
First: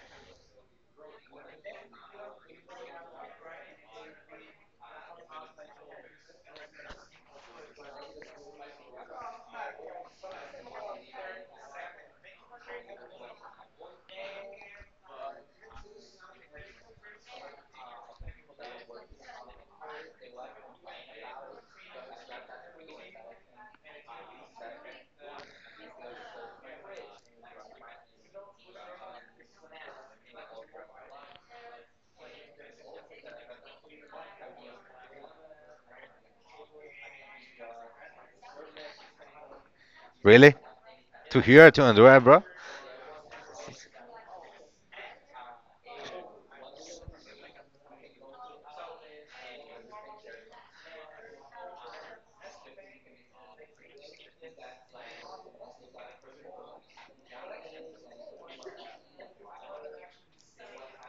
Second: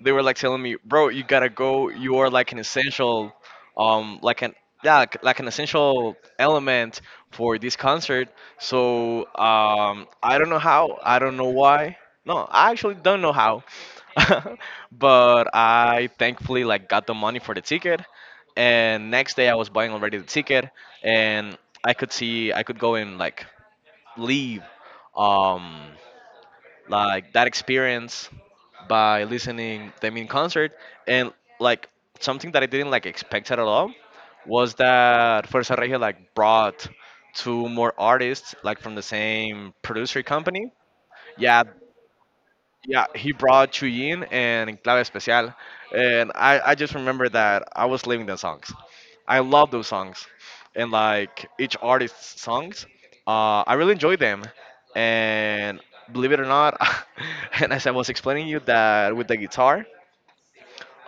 Speaker 1: they were like telling me, bro, you gotta go. You are like an essential, like an, yeah, like an essential element for this concert. So I don't know how, I don't know why. No, I actually don't know how. (laughs) But I thankfully like got the money for the ticket, and next day I was buying already the ticket, and I could see I could go and like leave um like that experience by listening them in concert. And like something that I didn't like expect at all was that Fuerza Regia like brought two more artists like from the same producer
Speaker 2: really?
Speaker 1: company.
Speaker 2: To
Speaker 1: Yeah,
Speaker 2: hear, to enjoy, bro?
Speaker 1: yeah, he brought Chuyin and Clave Especial, and I just remember that I was living the songs. I love those songs, and like each artist's songs, I really enjoy them. And believe it or not, (laughs) and as I was explaining you that with the guitar,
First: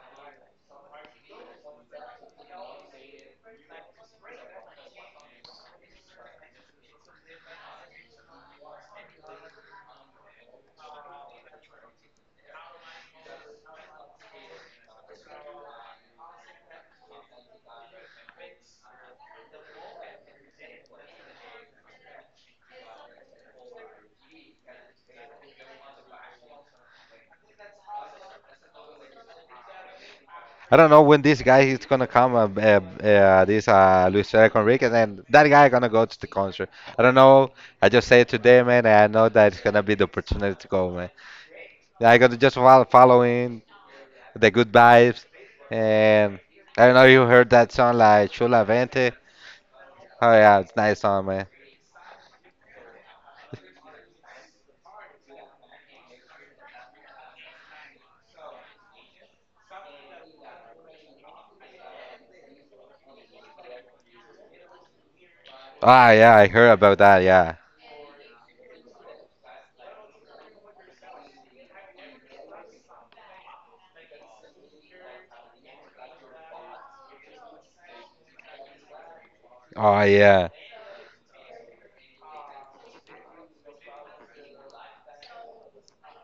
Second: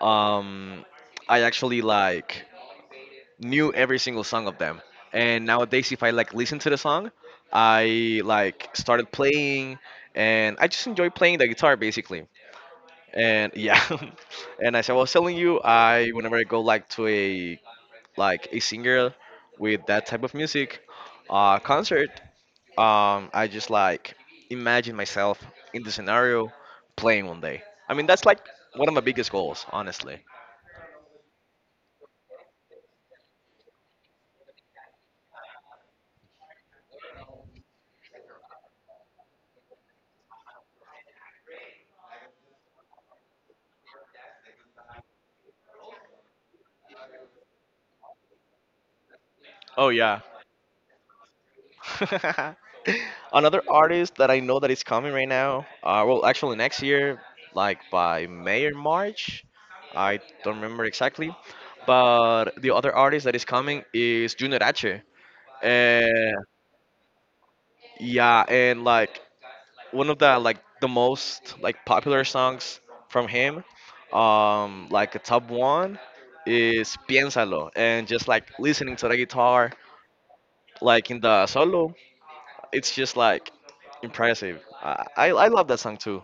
Speaker 1: um, I actually like knew every single song of them. And nowadays, if I like listen to the song, I like started playing, and I just enjoy playing the guitar basically. And yeah, (laughs) and as I was telling you, I whenever I go like to a like a singer with that type of music, uh, concert, I just like imagine myself in the scenario playing one day. I mean that's like one of my biggest goals, honestly.
Speaker 2: I don't know when this guy is gonna come. This Luis Enriquez and that guy gonna go to the concert. I don't know. I just say it today, man. And I know that it's gonna be the opportunity to go, man. I gotta just follow following the good vibes. And I don't know. You heard that song like Chula Vente?
Speaker 1: Oh yeah.
Speaker 2: Oh yeah, it's nice song, man.
Speaker 1: (laughs) Another artist that I know that is coming right now, well, actually next year, like by May or March, I don't remember exactly, but the other artist that is coming is Junior H.
Speaker 2: Ah yeah,
Speaker 1: And
Speaker 2: I heard about that. Yeah.
Speaker 1: yeah, and like one of the like the most like popular songs from him, like a top one is Piénsalo, and just like listening to the guitar,
Speaker 2: Oh yeah.
Speaker 1: like in the solo, it's just like impressive. I love that song too.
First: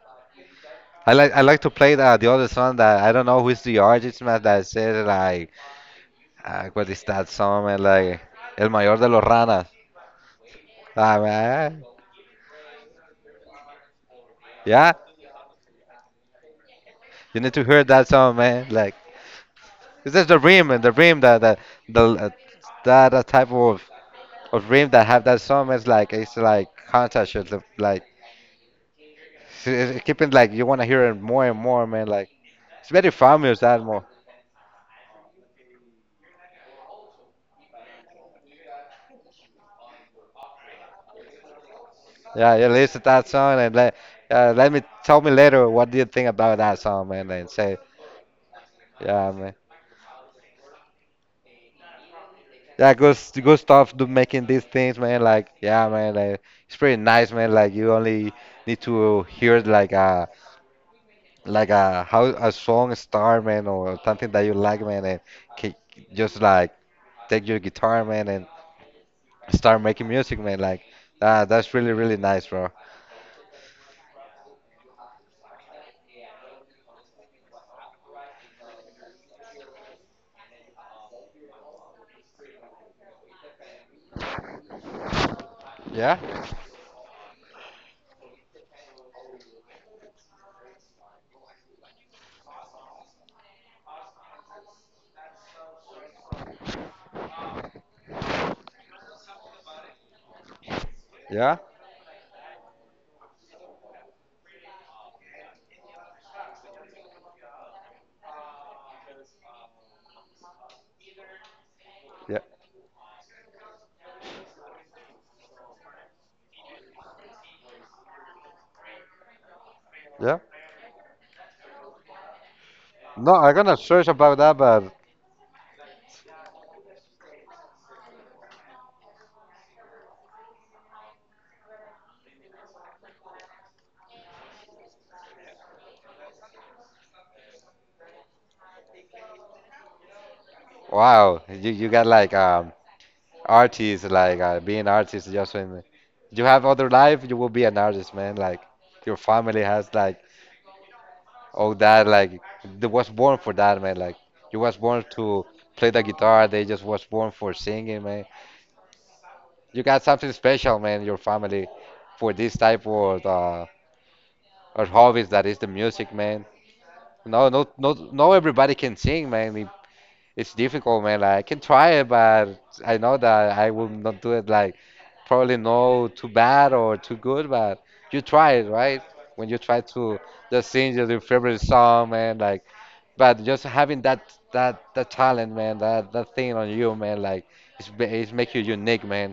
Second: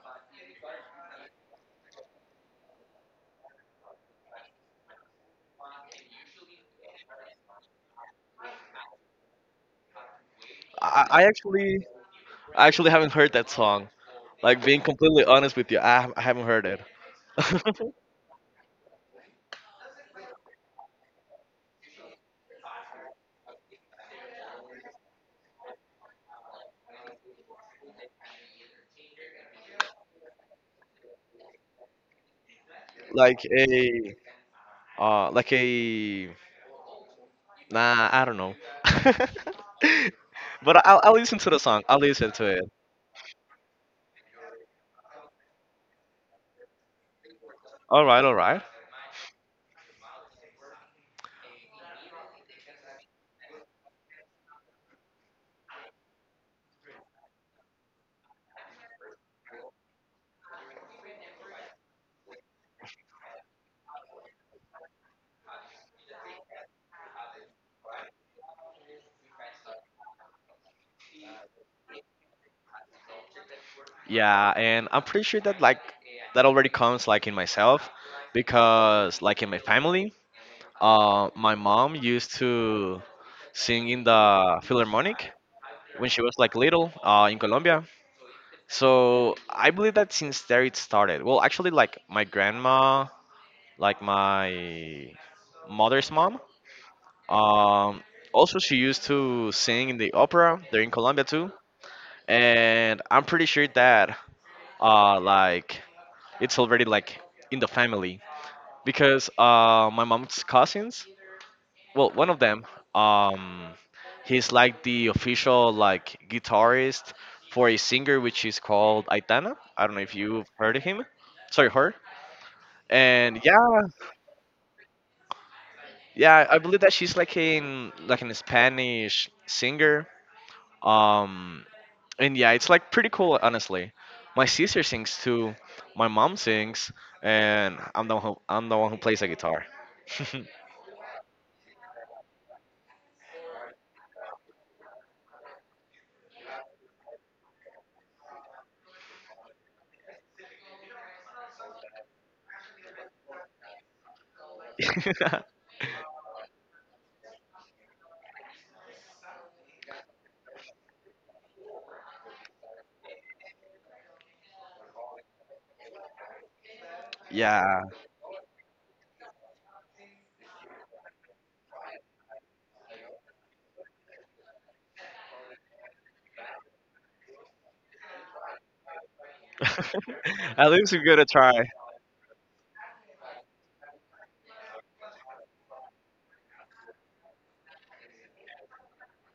Speaker 2: I like to play the other song that I don't know who's the artist, man. That says like. Ah, what is that song, man? Like, El Mayor de los Ranas.
Speaker 1: I,
Speaker 2: Ah,
Speaker 1: I
Speaker 2: man.
Speaker 1: actually I actually haven't heard that song. Like being
Speaker 2: Yeah,
Speaker 1: completely honest with you, I haven't heard it.
Speaker 2: you need to hear
Speaker 1: (laughs)
Speaker 2: that song, man. Like, this is the rim, and the rim the uh, that type of rim that have that song is like it's like contest, it's like it's keeping like you want to hear it more and more, man. Like, it's very
Speaker 1: like
Speaker 2: famous that more.
Speaker 1: a like a nah I don't know. (laughs) But I'll listen to the song. I'll listen to
Speaker 2: Yeah,
Speaker 1: it.
Speaker 2: you listen to that song and let let me tell me later what do you think about that song, man, and say,
Speaker 1: All right, all right.
Speaker 2: yeah, man. Yeah, goes good stuff do making these things, man. Like, yeah, man, like it's pretty nice, man. Like you only need to hear like a how a song star, man, or something that you like, man, and ca- just like take your guitar, man, and start making music, man. Like ah, that's really really nice, bro.
Speaker 1: Yeah, and I'm pretty sure that like that already comes like in myself, because like in my family, uh, my mom used to sing in the Philharmonic when
Speaker 2: Yeah,
Speaker 1: she was like little, in Colombia. So I believe that since there it started. Well, actually, like my grandma, like my mother's mom. Um, Also, she used to sing in the opera there in Colombia too.
Speaker 2: yeah,
Speaker 1: And I'm pretty sure that like it's already like in the family, because my mom's cousins, well, one of
Speaker 2: yeah,
Speaker 1: them, um he's like the official like guitarist for a singer which is called Aitana. I don't know if
Speaker 2: yeah.
Speaker 1: you've heard of him, sorry, her.
Speaker 2: No,
Speaker 1: And
Speaker 2: I'm
Speaker 1: yeah,
Speaker 2: gonna search about that, but
Speaker 1: yeah, I believe that she's like an Spanish singer, um and yeah, it's like pretty cool, honestly. My sister sings too, my mom sings, and I'm the one who, I'm the one who plays the guitar.
Speaker 2: wow, you got like artists like being artists just when you have other life you will be an artist man like your family has like all that like they was born for that man like you was born to
Speaker 1: (laughs)
Speaker 2: play the guitar they just was born for singing man you got something special man your family for this type of hobbies that is the music man no no
Speaker 1: Yeah.
Speaker 2: no no everybody can sing man. It's difficult, man. Like, I can try it, but I know that I will not do it like probably no too bad or too good, but you try it, right? When you try to
Speaker 1: (laughs)
Speaker 2: just
Speaker 1: At least
Speaker 2: sing
Speaker 1: we give it
Speaker 2: your
Speaker 1: a try.
Speaker 2: favorite song, man, like, but just having that that talent, man, that that thing on you, man, like, it's it's make you unique, man,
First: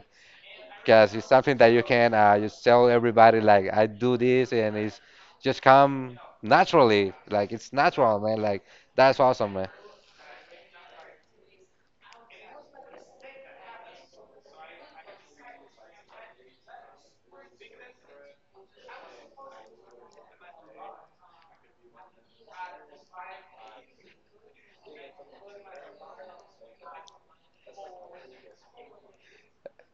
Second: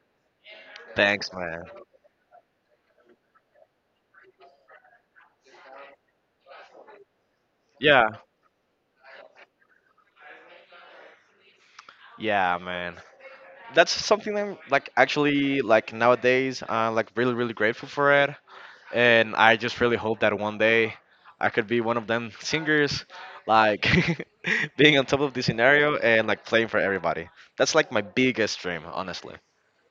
Speaker 2: because it's
Speaker 1: Thanks,
Speaker 2: something
Speaker 1: man.
Speaker 2: that you can just tell everybody like I do this, and it's just come naturally, like it's
Speaker 1: Yeah,
Speaker 2: natural, man, like that's awesome, man.
Speaker 1: yeah, man. That's something I'm like actually like nowadays I'm like really really grateful for it, and I just really hope that one day I could be one of them singers, like (laughs) being on top of the scenario and like playing for everybody. That's like my biggest dream, honestly.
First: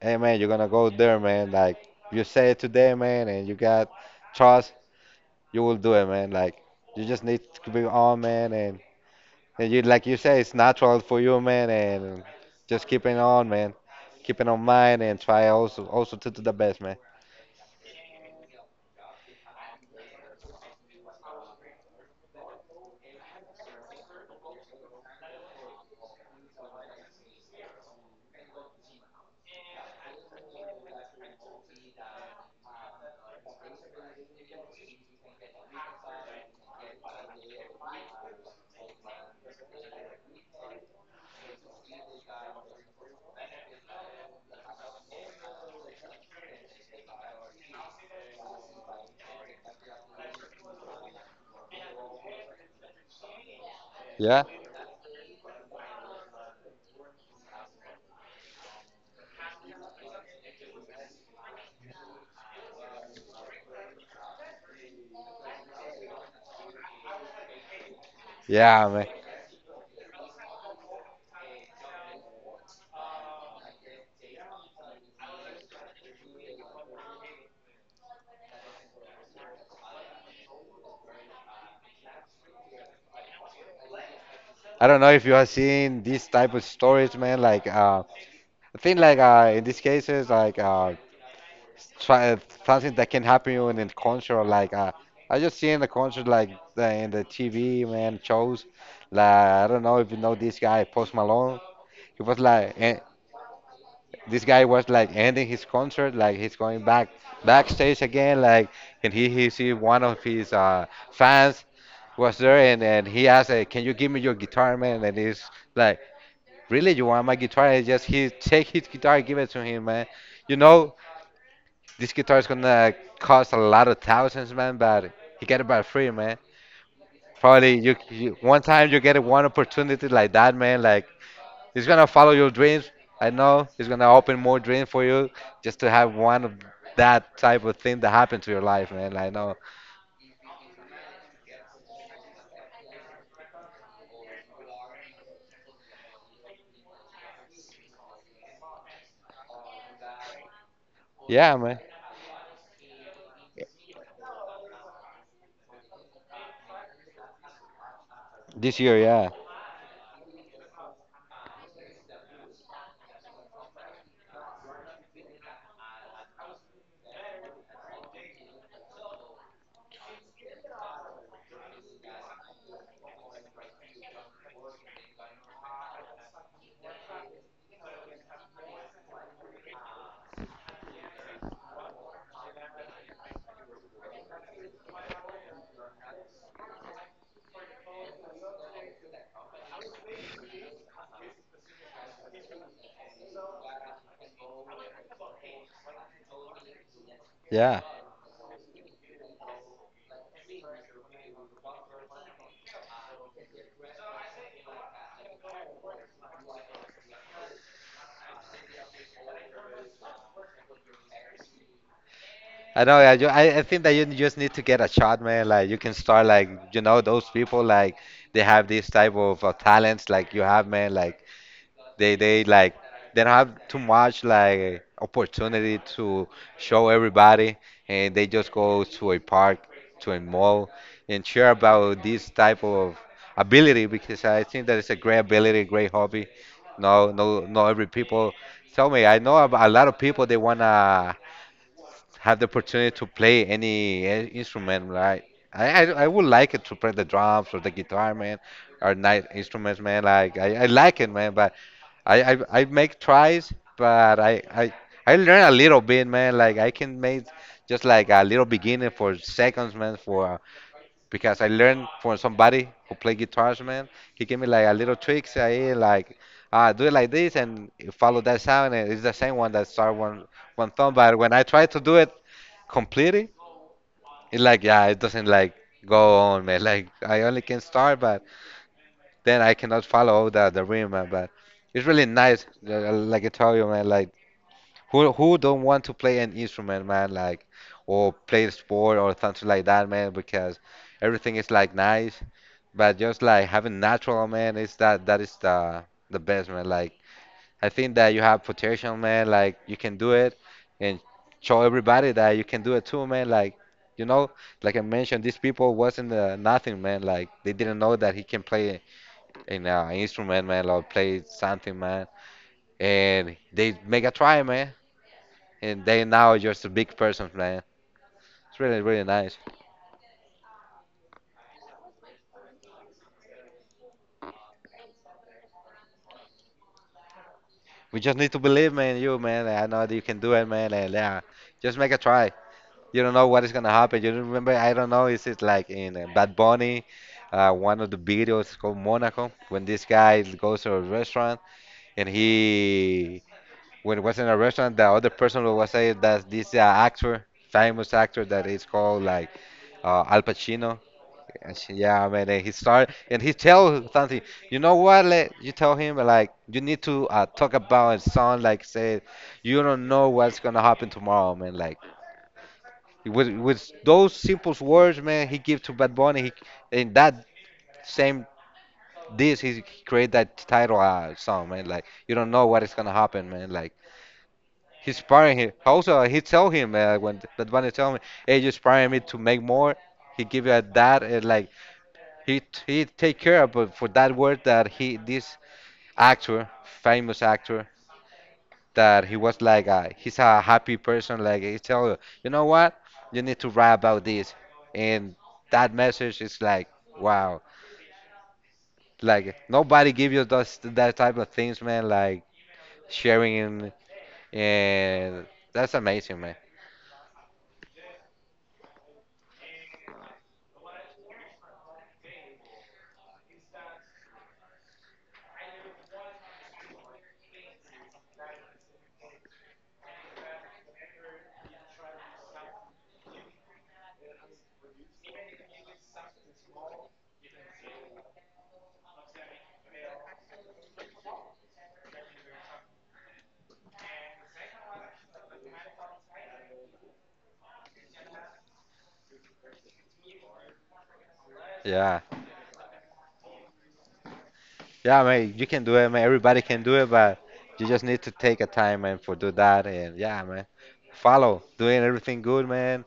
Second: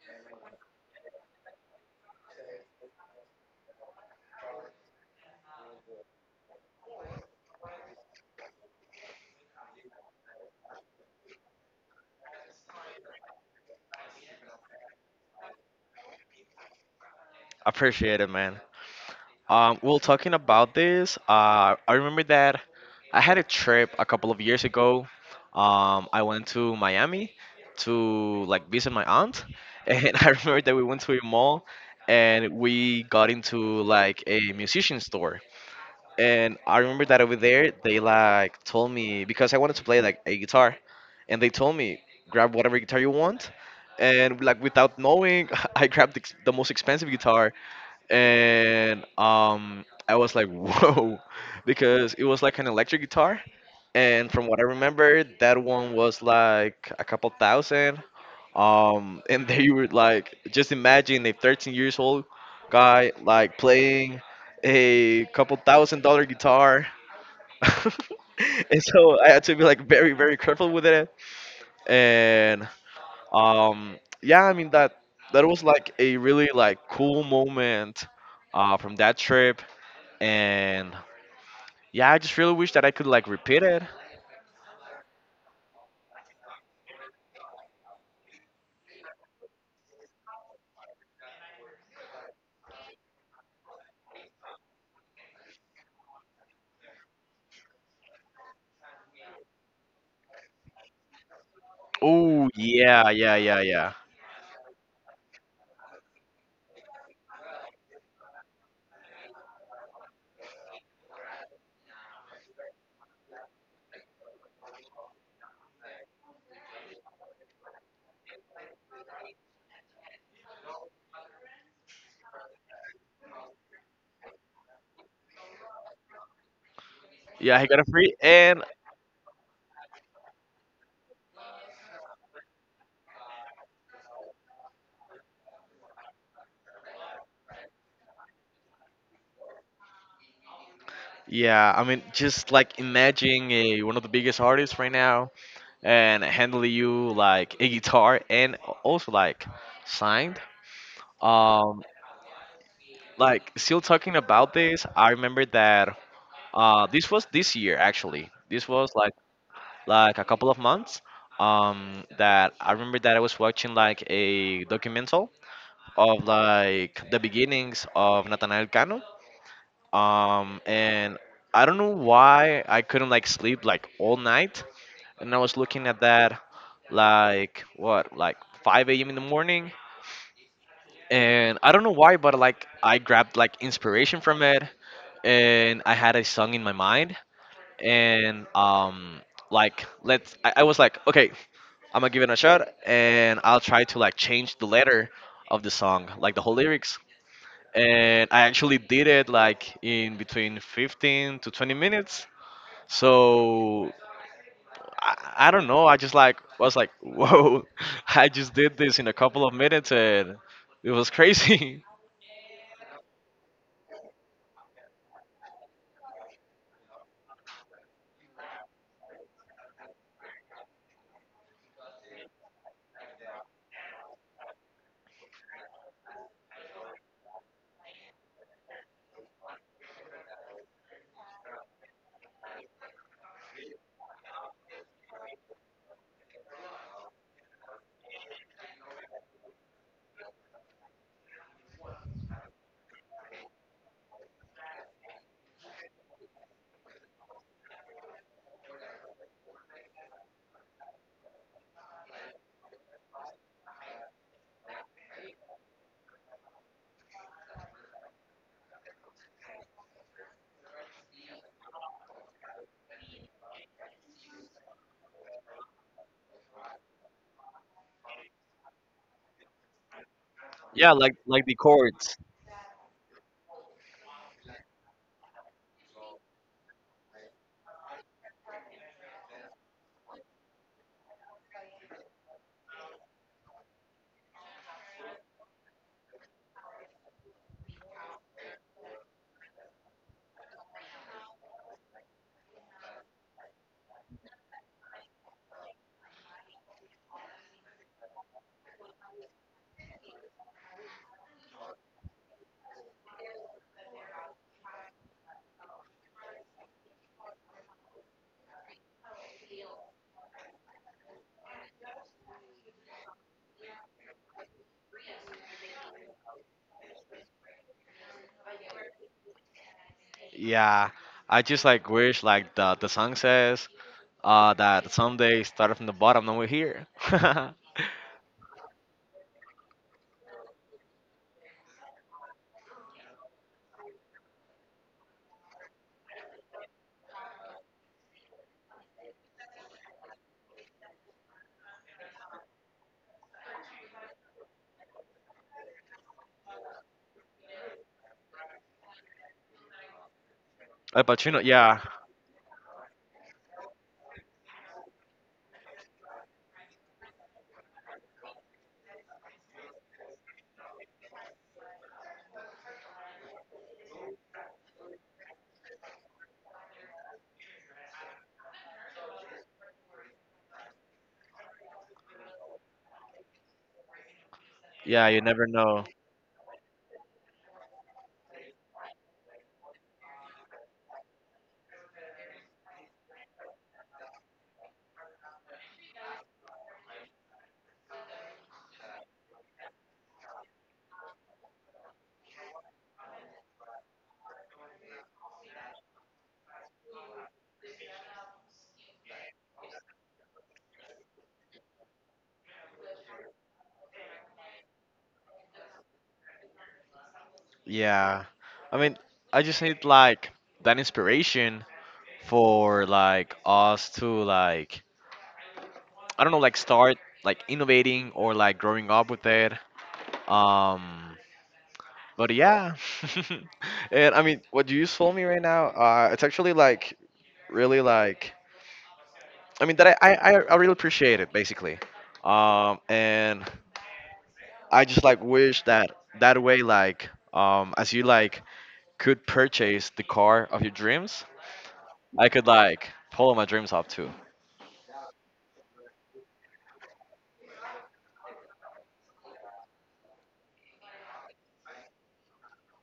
Speaker 2: Hey man, you're gonna go there, man. Like you say it today, man, and you got trust, you will do it, man. Like you just need to be on, man, and you like you say it's natural for you, man, and just keeping on, man, keeping on mind and try also to do the best, man.
Speaker 1: Appreciate it, man. Well, talking about this, I remember that I had a trip a couple of years ago. I went to Miami to like visit my aunt, (laughs) and I remember that we went to a mall and we got into like a musician store. And I remember that over there, they like told me because I wanted to play like a guitar, and they told me grab whatever guitar you want. And like without knowing, (laughs) I grabbed the, the most expensive guitar, and I was like, whoa, (laughs) because it was like an electric guitar, and
Speaker 2: Yeah,
Speaker 1: from what I remember, that one was like a couple thousand. (laughs) And they were like, just imagine a 13 years old guy like playing a couple thousand dollar guitar. (laughs) And
Speaker 2: yeah, man.
Speaker 1: so I had to be like very, very careful with it. And um, yeah, I mean that that was like a really like cool moment, from that trip. And yeah, I just really wish that I could like repeat it.
Speaker 2: I don't know if you have seen these type of stories, man. Like I think like in these cases, like try something that can happen you in a concert. Like I just seen the concert like in the TV man shows. Like I don't know if you know this guy Post Malone. He was
Speaker 1: Oh
Speaker 2: like
Speaker 1: yeah, yeah, yeah, yeah.
Speaker 2: this guy was like ending his concert. Like he's going back backstage again. Like and he see one of his fans was there and he asked, "Can you give me your guitar, man?" And he's like, "Really, you want my guitar?" And just he take his guitar, give it to him, man. You know, this guitar is gonna cost a lot of thousands, man, but he get it by free, man.
Speaker 1: Yeah, he
Speaker 2: Probably
Speaker 1: got a free
Speaker 2: you one
Speaker 1: and
Speaker 2: time you get one opportunity like that, man. Like it's gonna follow your dreams. I know it's gonna open more dreams for you just to have one of that type of thing that happened to your life, man. Like, I know.
Speaker 1: yeah, I mean just like imagine a, one of the biggest artists right now and handle you like a guitar and also like signed.
Speaker 2: Yeah, man.
Speaker 1: Um, like still talking about this, I remember that this was this year actually. This
Speaker 2: This
Speaker 1: was
Speaker 2: year, yeah,
Speaker 1: like a couple of months. That I remember that I was watching like a documental of like the beginnings of Nathaniel Cano. And I don't know why I couldn't like sleep like all night, and I was looking at that like what like 5 a.m. in the morning, and I don't know why, but like I grabbed like inspiration from it, and I had a song in my mind, and like let's I was like okay, I'm gonna give it a shot, and I'll try to like change the letter of the song, like the whole lyrics,
Speaker 2: yeah.
Speaker 1: and I actually did it like in between 15 to 20 minutes, so. I don't know. I just like was like, whoa! (laughs) I just did this in a couple of minutes, and it was crazy. (laughs)
Speaker 2: I know. I think that you just need to get a shot, man. Like you can start, like you know, those people, like they have this type of talents, like you have, man. Like They like they don't have too much like opportunity to show everybody, and they just go to a park, to a mall, and share about this type of ability because I think that it's a great ability, great hobby. No, no, no. Every people tell me I know a lot of people they wanna had the opportunity to play any instrument, right? I would like it to play the drums or the guitar, man, or night instruments, man. Like I like it, man, but I make tries, but I I learn a little bit, man. Like I can make just like a little beginning for seconds, man, for because I learned from somebody who played guitars, man. He gave me like a little tricks, I like do it like this and follow that sound, and it's the same one that start one
Speaker 1: Yeah,
Speaker 2: thumb. But when I
Speaker 1: like the
Speaker 2: try to do it
Speaker 1: chords.
Speaker 2: completely, it's like yeah, it doesn't like go on, man. (laughs) Like I only can start, but then I cannot follow all the rhythm, man. But it's really nice, like I told you, man. Like who don't want to play an instrument, man? Like or play a sport or something like that, man, because everything is like nice. But just like having natural, man, is that is the best, man. Like I think that you have potential, man. Like you can do it, and show everybody that you can do it too, man. Like you know, like I mentioned, these people wasn't nothing, man. Like they didn't know that he can play an instrument, man, or play something, man. And they make a try, man and they now you're just a big person, man. It's really, really nice.
Speaker 1: Yeah, I just like wish like the song says that someday started from the bottom and we're here. (laughs)
Speaker 2: We just need to believe, man, you, man. I know that you can do it, man. And yeah, just make a try. You don't know what is gonna happen. You remember? I don't know. Is it like in Bad Bunny? One of the videos called Monaco when this guy goes to a restaurant and he when it was in a restaurant the other person was saying that this actor, famous actor that is called like Al Pacino.
Speaker 1: Like, but you know,
Speaker 2: And she,
Speaker 1: yeah,
Speaker 2: yeah, man, and he start and he tell something. You know what? Like, you tell him like you need to talk about it. Son, like say, you don't know what's gonna happen tomorrow, man. Like with those simple words, man, he give to Bad Bunny. He, in that same this, he create that title song, man. Like you don't know what is gonna happen, man. Like he's
Speaker 1: yeah, you
Speaker 2: sparring
Speaker 1: never
Speaker 2: him.
Speaker 1: know.
Speaker 2: Also, he tell him when Bad Bunny tell me, hey, you sparring me to make more. He give you that and like he take care about for that word that he this actor, famous actor, that he was like a, he's a happy person. Like he tell you, you know what, you need to write about this, and that message is like wow, like nobody give you those that type of things, man. Like sharing and that's amazing, man.
Speaker 1: Yeah, I mean, I just need like that inspiration for like us to like I don't know like start like innovating or like growing up with it. Um, but yeah, (laughs) and I mean, what you just told me right now, it's actually like really like I mean that I really appreciate it basically, and I just like wish that that way like as you like could purchase the car of your dreams,
Speaker 2: Yeah.
Speaker 1: I could like follow my dreams up too.
Speaker 2: Yeah, man, you can do it, man. Everybody can do it, but you just need to take a time, man, for do that. And yeah, man, follow doing everything good, man.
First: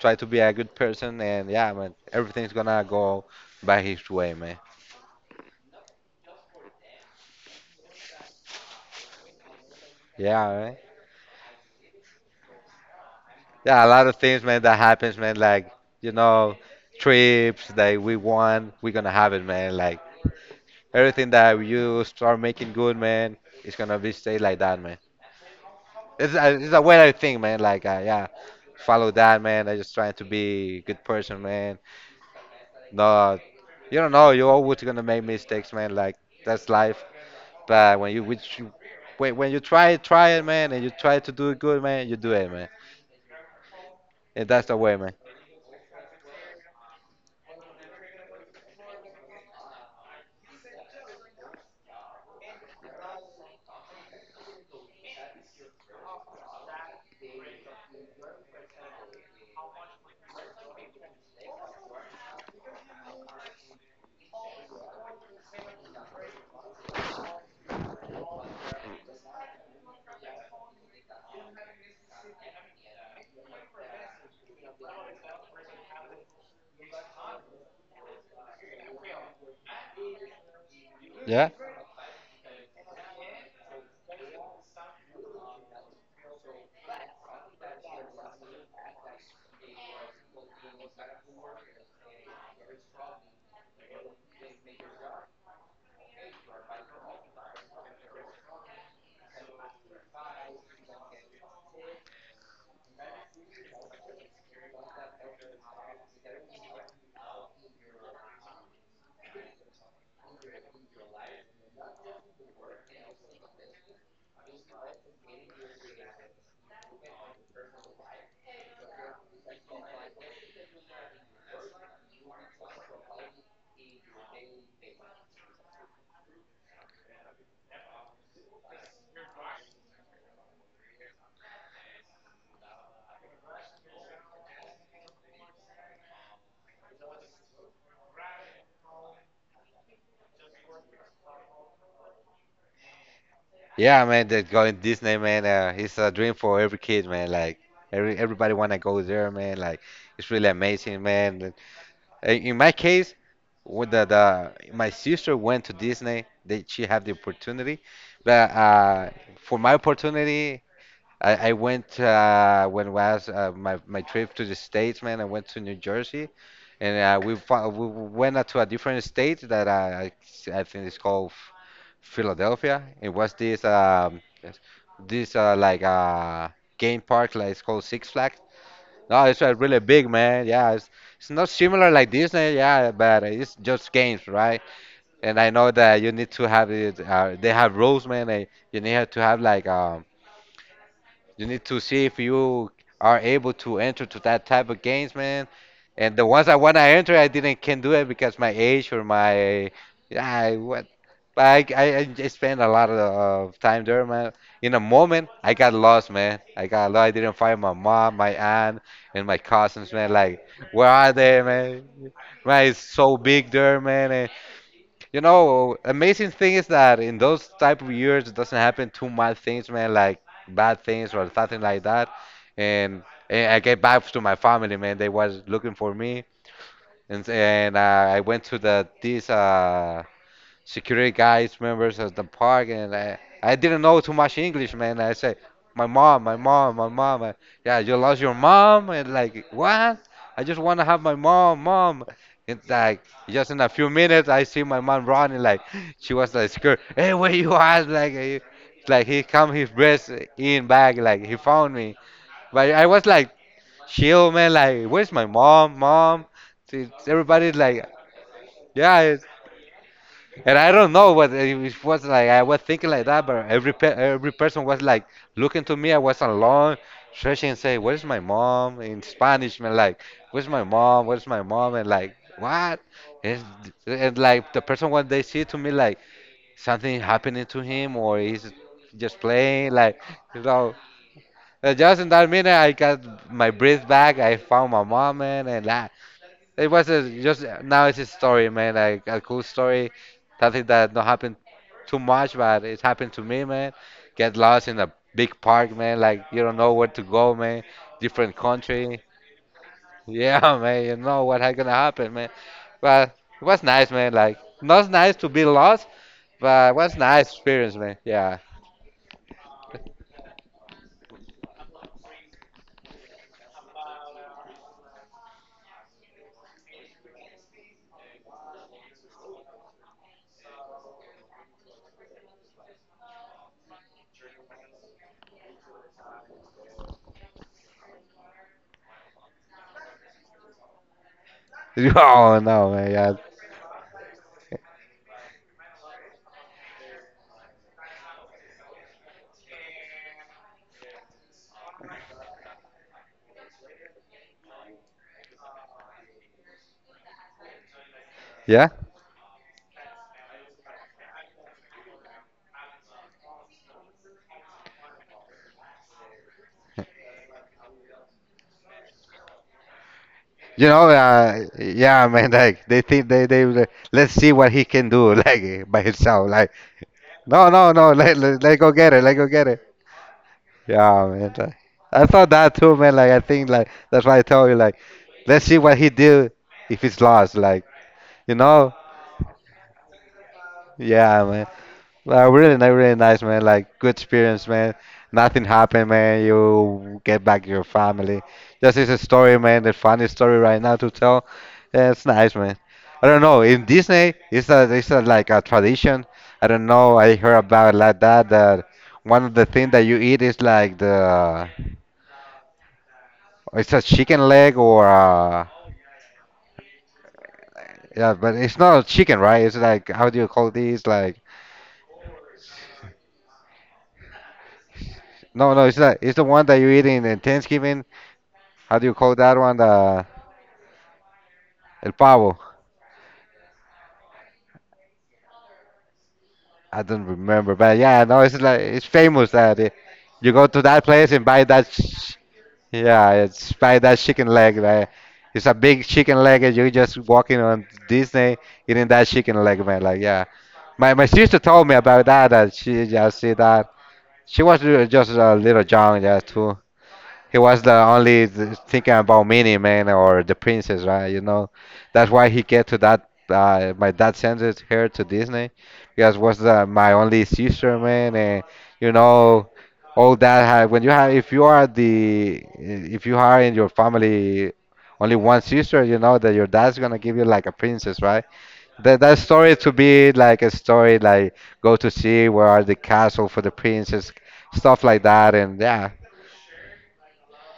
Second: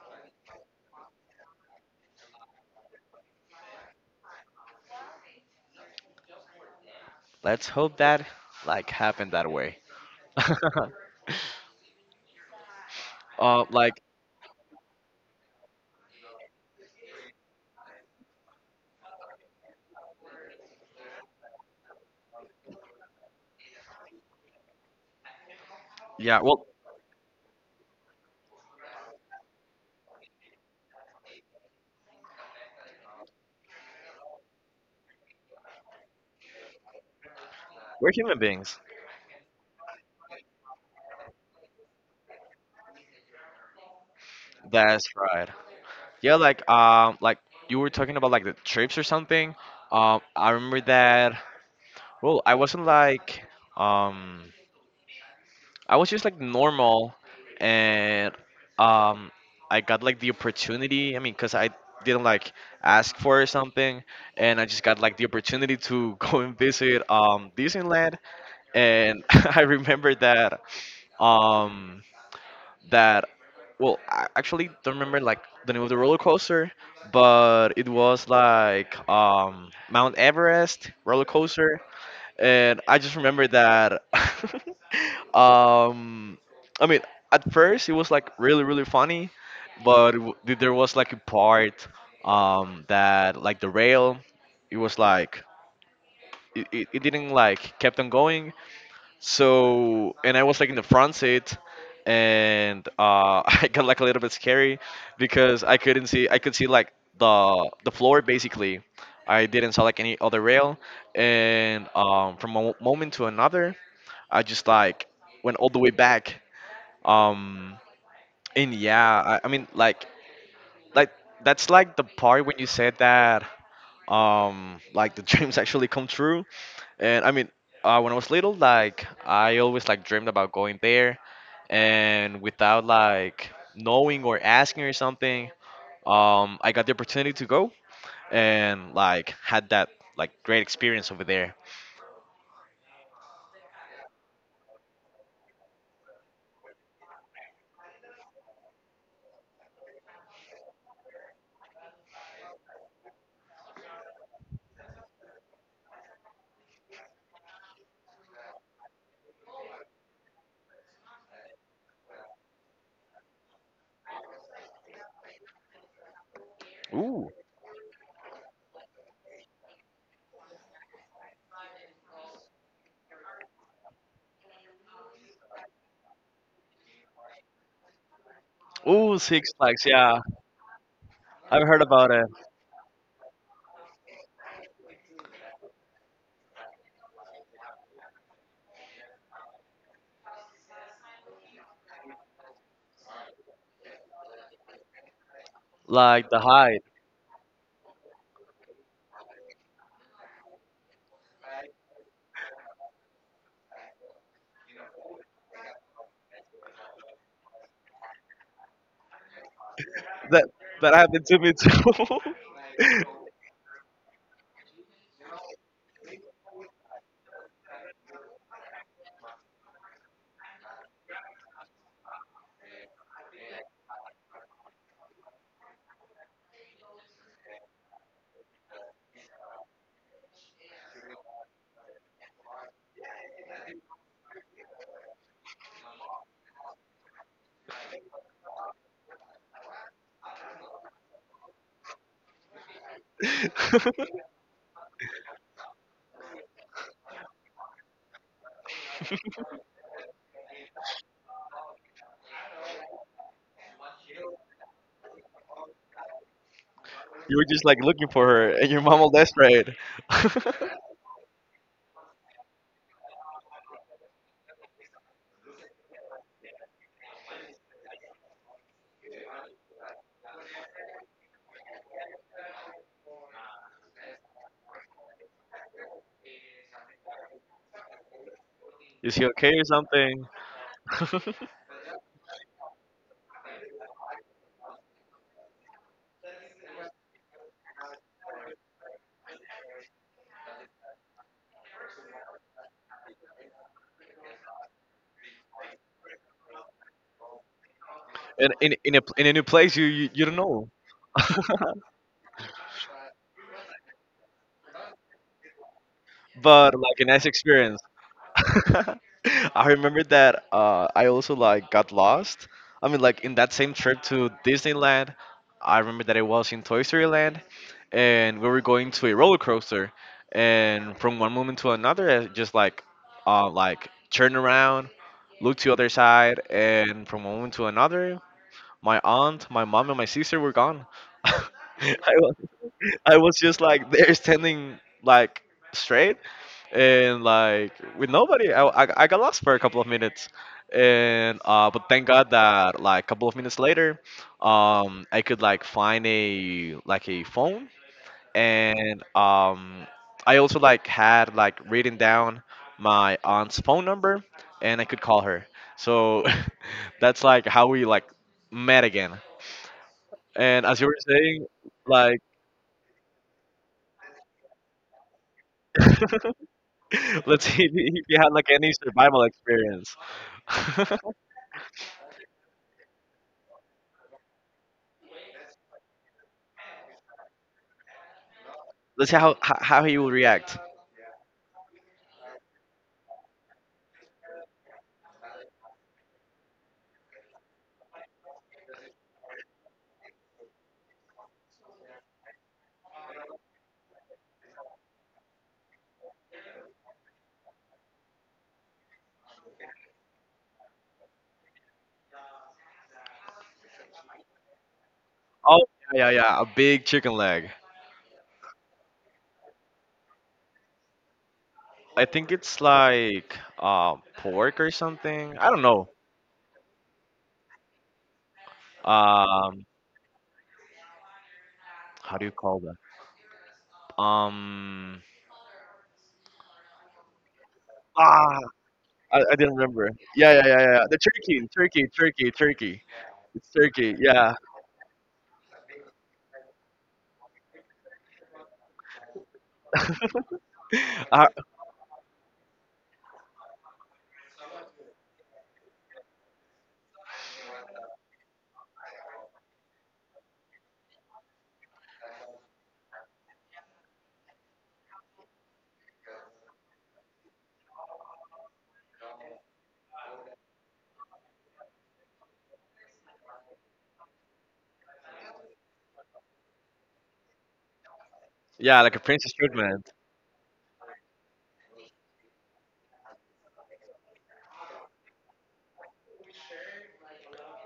Speaker 2: Try to be a good person, and yeah, man, everything's gonna go by his way, man.
Speaker 1: Let's hope that like happened that way. (laughs)
Speaker 2: Yeah, man. Yeah, a
Speaker 1: Like
Speaker 2: lot of things, man, that happens, man. Like you know, trips that we want, we're gonna have it, man. Like everything that you start making good, man, it's gonna be stay like that, man.
Speaker 1: yeah, well,
Speaker 2: It's a weather thing, man. Like, yeah, follow that, man. I just trying to be a good person, man. No, you don't know. You're always gonna make mistakes, man. Like that's life. But
Speaker 1: we're
Speaker 2: when you,
Speaker 1: human
Speaker 2: which you,
Speaker 1: beings.
Speaker 2: when you try it, man, and you try to do it good, man, you do it, man. And that's the way,
Speaker 1: That's
Speaker 2: man.
Speaker 1: right. Yeah, like you were talking about like the trips or something. I remember that. Well, I wasn't like um I was just like normal, and um, I got like the opportunity. I mean, cause I didn't like ask for something, and I just got like the opportunity to (laughs) go and visit Disneyland. And (laughs) I remember that um that well, I actually don't remember like the name of the roller coaster, but it was like Mount Everest roller
Speaker 2: Yeah,
Speaker 1: coaster, and I just remember that. (laughs) um, I mean, at first it was like really really funny, but it there was like a part that like the rail, it was like it didn't like kept on going, so, and I was like in the front seat, and (laughs) I got like a little bit scary because I couldn't see. I could see like the floor basically. I didn't saw like any other rail, and from a moment to another, I just like went all the way back. Um, and yeah, I mean like that's like the part when you said that like the (laughs) dreams actually come true and I mean, when I was little, like I always like dreamed about going there, and without like knowing or asking or something, I got the opportunity to go and like had that like great experience over there.
Speaker 2: yeah, man. That going Disney, man. It's a dream for every kid, man. Like everybody wanna go there, man. Like it's really amazing, man. In my case. With the my sister went to Disney. That she had the opportunity, but for my opportunity, I went when was my trip to the States, man. I went to New Jersey, and
Speaker 1: Ooh.
Speaker 2: we went out to a different state that I think it's called Philadelphia. It was this this like game park like it's called Six Flags.
Speaker 1: Ooh,
Speaker 2: No, it's
Speaker 1: Six Flags,
Speaker 2: really big,
Speaker 1: yeah.
Speaker 2: man. Yeah, it's not
Speaker 1: I've heard
Speaker 2: similar
Speaker 1: about
Speaker 2: like
Speaker 1: it.
Speaker 2: Disney, yeah, but it's just games, right? And I know that you need to have it. They have rules, man. And you need to have like you need to see if you are able to enter to that type of games, man. And
Speaker 1: Like
Speaker 2: the
Speaker 1: the
Speaker 2: ones I want
Speaker 1: height.
Speaker 2: to enter, I didn't can do it because my age or my yeah what. But I just spent a lot of time there, man. In a moment, I got lost, man. I got lost. I didn't find my mom, my aunt, and my cousins, man. Like,
Speaker 1: That
Speaker 2: where
Speaker 1: that
Speaker 2: are
Speaker 1: happened to
Speaker 2: they, man? Man, it's so big there, man. You know, amazing thing is that in those type of years, it doesn't happen too much things, man, like bad things or something like that. And, and I get back to my family, man. They was looking for me, and I went to the this security guys members at the park and I didn't know too much English man I say my mom yeah you lost your mom and like what I just want to have my mom mom it's like
Speaker 1: me
Speaker 2: just in a few minutes I see my mom running like she was like scared hey where you at like like
Speaker 1: too.
Speaker 2: he
Speaker 1: (laughs)
Speaker 2: come his breath in back like he found me but I was like chill man like where's my mom mom
Speaker 1: You were
Speaker 2: everybody's
Speaker 1: just like
Speaker 2: like
Speaker 1: looking for her, and your mom was
Speaker 2: yeah.
Speaker 1: desperate. (laughs)
Speaker 2: And I don't know what it was like. I was thinking like that, but every person was like looking to me. I was alone, stretching and say, "Where's my mom?" in Spanish, man. Like, "Where's my mom? Where's my mom?" And like, what? And, and like the person when they see to me like something happening to him or he's
Speaker 1: Is
Speaker 2: just
Speaker 1: he okay or
Speaker 2: playing, like
Speaker 1: something?
Speaker 2: you know.
Speaker 1: (laughs)
Speaker 2: And just in that minute, I got my breath back. I found my mom, man, and I, it was a, just now it's a story, man. Like a cool story, something that not happened too much, but it happened to me, man. Get lost in a big park, man. Like you don't know where to go, man. Different
Speaker 1: And
Speaker 2: country.
Speaker 1: in a new place, you you don't
Speaker 2: Yeah, (laughs)
Speaker 1: know.
Speaker 2: man. You know what had
Speaker 1: (laughs)
Speaker 2: gonna happen, man. But it was nice, man. Like not nice to be lost,
Speaker 1: But
Speaker 2: but it
Speaker 1: like
Speaker 2: was
Speaker 1: a nice
Speaker 2: nice
Speaker 1: experience.
Speaker 2: experience, man. Yeah. (laughs)
Speaker 1: (laughs) I remember that I also like got lost. I mean, like in that same trip to Disneyland, I remember that it was in Toy Story Land, and we were going to a roller coaster, and from one moment to another, I just like turn around, look to the other side, and from one moment to another, my aunt, my mom, and my sister were gone. (laughs) I was,
Speaker 2: Oh no, man.
Speaker 1: I
Speaker 2: Yeah.
Speaker 1: was just like there standing like straight and like with nobody. I got lost for a couple of minutes, and uh, but thank God that like a couple of minutes later, I could like find a like a phone,
Speaker 2: Yeah.
Speaker 1: and I also like had like written down my aunt's phone number, and I could call her, so (laughs) that's like how we like met again. And
Speaker 2: You
Speaker 1: as you
Speaker 2: know,
Speaker 1: were saying,
Speaker 2: yeah,
Speaker 1: like
Speaker 2: man. (laughs) Like they think they- let's see what he can do, (laughs) like by
Speaker 1: (laughs)
Speaker 2: himself. Like
Speaker 1: let's
Speaker 2: No,
Speaker 1: see
Speaker 2: no, no.
Speaker 1: if
Speaker 2: (laughs)
Speaker 1: you had like
Speaker 2: Let
Speaker 1: any
Speaker 2: go get it. Let
Speaker 1: survival
Speaker 2: go get it.
Speaker 1: experience. (laughs)
Speaker 2: Yeah, man. Like- I thought that too, man. Like I think like that's why I told you like, let's see what he do if it's lost. Like you know.
Speaker 1: Let's see how how he will react.
Speaker 2: Yeah, man. Really, really nice, man. Like good experience, man. Nothing happened, man. You get back your family. Just is a story, man. The funny story right now to tell. Yeah, it's nice, man. I don't know. In Disney, it's a, like a tradition. I don't know. I heard about like that one of the things that you eat is like the it's a chicken leg or
Speaker 1: Oh yeah, yeah, yeah, a big chicken leg.
Speaker 2: yeah, but it's not chicken, right? It's like how do you call these? Like
Speaker 1: I think it's like pork or something. I
Speaker 2: no,
Speaker 1: don't
Speaker 2: no, it's
Speaker 1: know.
Speaker 2: not. It's the one that you eat in Thanksgiving. How do you call that one?
Speaker 1: Um,
Speaker 2: The El
Speaker 1: how do you
Speaker 2: Pavo.
Speaker 1: call that? Um,
Speaker 2: I don't remember, but yeah, no,
Speaker 1: ah,
Speaker 2: it's like it's
Speaker 1: I
Speaker 2: famous
Speaker 1: didn't
Speaker 2: that it,
Speaker 1: remember. Yeah,
Speaker 2: you
Speaker 1: yeah,
Speaker 2: go
Speaker 1: yeah,
Speaker 2: to
Speaker 1: yeah. yeah.
Speaker 2: that
Speaker 1: The
Speaker 2: place and
Speaker 1: turkey,
Speaker 2: buy that.
Speaker 1: turkey, turkey, turkey.
Speaker 2: Yeah,
Speaker 1: It's
Speaker 2: it's buy
Speaker 1: turkey.
Speaker 2: that chicken
Speaker 1: Yeah,
Speaker 2: leg. Like, it's a big chicken leg, and you're just walking on Disney eating that chicken leg, man. Like, yeah,
Speaker 1: (laughs)
Speaker 2: my
Speaker 1: uh,
Speaker 2: sister told me about that. That she just see that she was just a little young, yeah, too. He was the only thinking about Minnie Man or the princess, right? You know, that's why he get to that. My dad sends it here to Disney because was the my only sister, man, and you know, all that. When you have, if you are in your family, only one sister, you know that your dad's gonna give you like a princess, right?
Speaker 1: yeah, like a
Speaker 2: That
Speaker 1: princess
Speaker 2: story to
Speaker 1: treatment.
Speaker 2: be like a story like go to see where are the castle for the princess, stuff like that, and yeah,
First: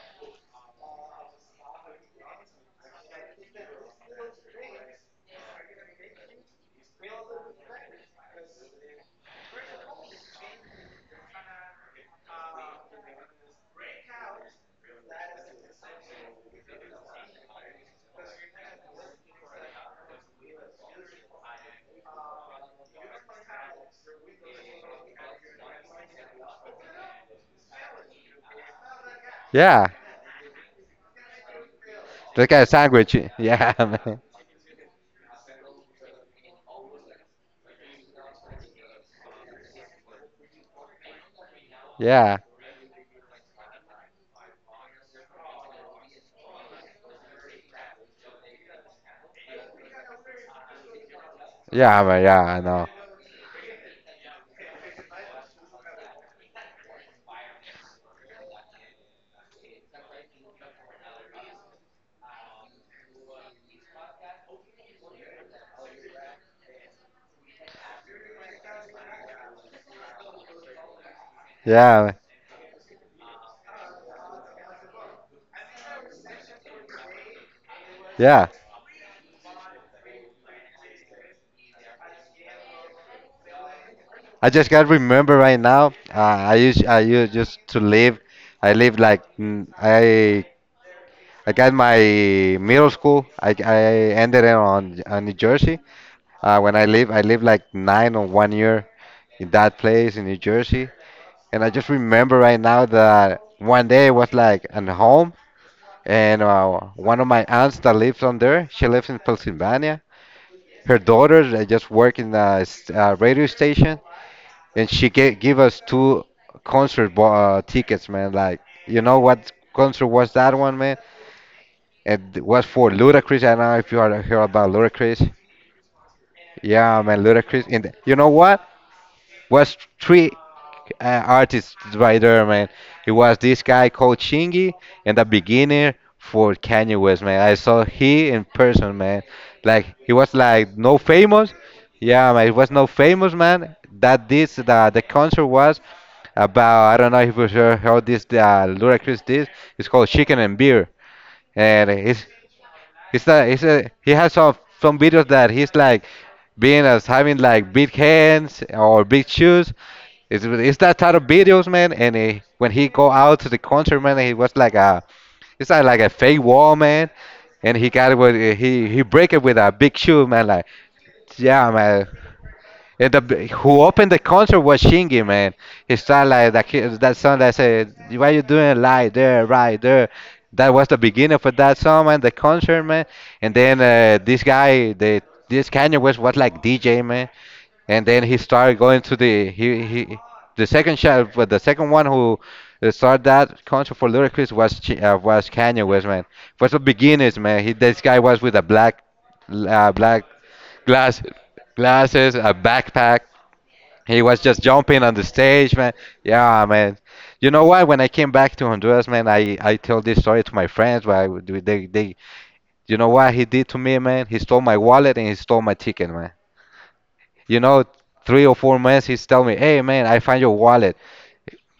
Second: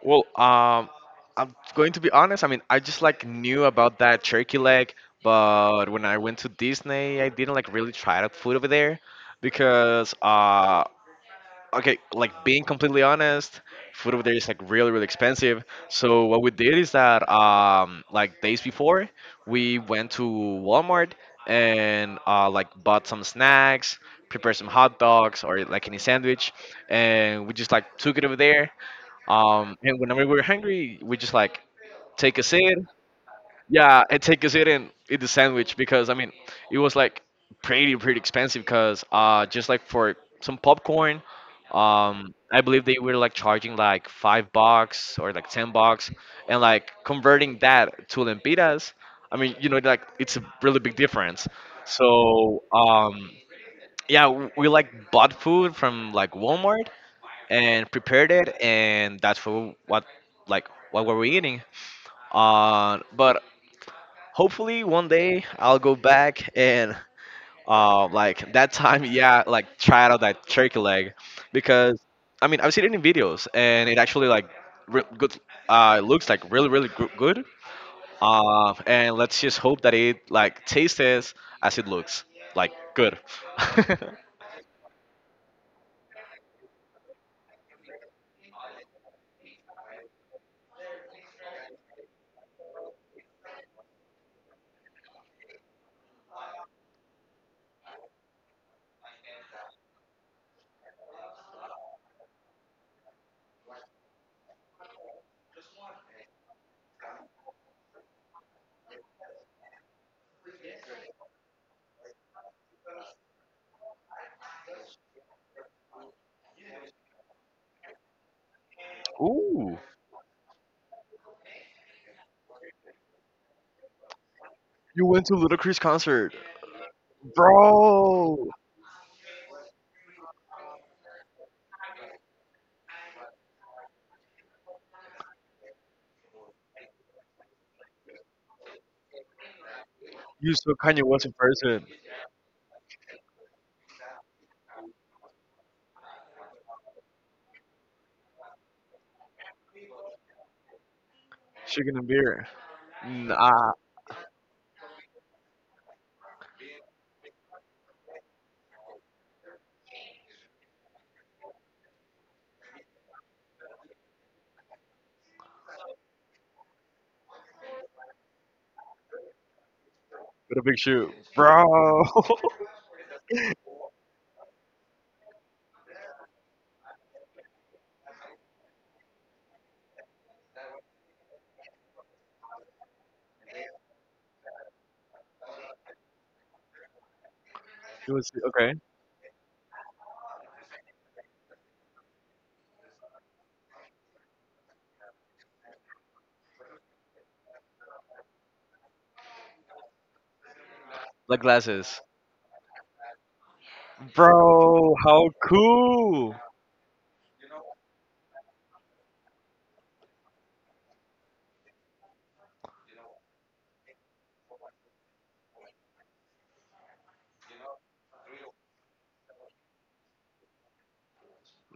Speaker 1: Well, I'm going to be honest. I mean, I just like knew about that turkey leg, but when I went to Disney, I didn't like really try that food over there because, okay, like being completely honest, food over there is like really, really expensive. So what we did is that, like days before, we went to Walmart and like bought some snacks, prepared some hot dogs or like any sandwich, and we just like took it over there,
Speaker 2: yeah.
Speaker 1: and whenever we're hungry, we just like take a
Speaker 2: Like a
Speaker 1: seat.
Speaker 2: sandwich. Yeah, (laughs)
Speaker 1: Yeah,
Speaker 2: man.
Speaker 1: and take a seat and eat the sandwich because I mean, it was like pretty expensive because just like for some popcorn,
Speaker 2: Yeah.
Speaker 1: I believe they were like charging like $5 or like $10, and like converting that to lempiras. I mean, you know, like it's a really big difference.
Speaker 2: Yeah, man. Yeah, I
Speaker 1: So
Speaker 2: know.
Speaker 1: yeah, we like bought food from like Walmart and prepared it, and that's for what like what were we eating. But hopefully one day I'll go back and like that time, yeah, like try out that turkey leg because
Speaker 2: Yeah, man.
Speaker 1: I mean I've seen it in videos and it actually like good. It looks like really really good.
Speaker 2: Yeah.
Speaker 1: And let's just hope that it like tastes as it looks like good. (laughs)
Speaker 2: I just got remember right now. I used just to live. I lived like I got my middle school. I ended it on New Jersey. I lived like 9 or 1 year in that place in New Jersey. And I just remember right now that one day I was like at home, and one of my aunts that lives on there, she lives in Pennsylvania, her daughter that just worked in a radio station, and give us two concert tickets, man. Like, you know what
Speaker 1: Ooh,
Speaker 2: concert was that one, man? It was for Ludacris. I don't know if you heard about
Speaker 1: you went
Speaker 2: Ludacris.
Speaker 1: to Ludacris concert.
Speaker 2: Yeah, man, Ludacris. And you know
Speaker 1: Bro!
Speaker 2: what? Was three artists by there, man. It was this guy called Shingy and a beginner for Kanye West, man. I saw he in person, man. Like he was
Speaker 1: You saw
Speaker 2: like no
Speaker 1: Kanye West in
Speaker 2: famous.
Speaker 1: person,
Speaker 2: Yeah, man, it was no famous man. That this the concert was about. I don't know if you sure how this the Ludacris this. It's called Chicken and Beer, and
Speaker 1: shaking a beer. Nah,
Speaker 2: he has some videos that he's like being as having like big hands or big shoes. It's that type of videos, man. And when he go out to the concert, man, he was it's not like a fake wall, man. And he got it with he break it with a big shoe, man.
Speaker 1: with a
Speaker 2: Like
Speaker 1: big shoe,
Speaker 2: yeah,
Speaker 1: bro.
Speaker 2: man.
Speaker 1: (laughs)
Speaker 2: And the who opened the concert was Shingy, man. He started like that that song that said, "Why you doing like there, right there." That was the beginning for that song, man. The concert, man. And then this guy, the this Kanye West was like DJ, man, and
Speaker 1: It
Speaker 2: then
Speaker 1: was
Speaker 2: he
Speaker 1: okay.
Speaker 2: started going to the he the second shot, but the second one who started that concert for Ludacris was was Kanye West, man. For the beginners, man, he this guy was with a black black glass
Speaker 1: Like glasses,
Speaker 2: glasses, a backpack. He was just
Speaker 1: bro.
Speaker 2: jumping on the
Speaker 1: How
Speaker 2: stage, man.
Speaker 1: cool.
Speaker 2: Yeah, man. You know what? When I came back to Honduras, man, I tell this story to my friends, but they you know what he did to me, man? He stole my wallet and he stole my ticket, man. You know, 3 or 4 months, he's telling me, "Hey, man, I find your wallet.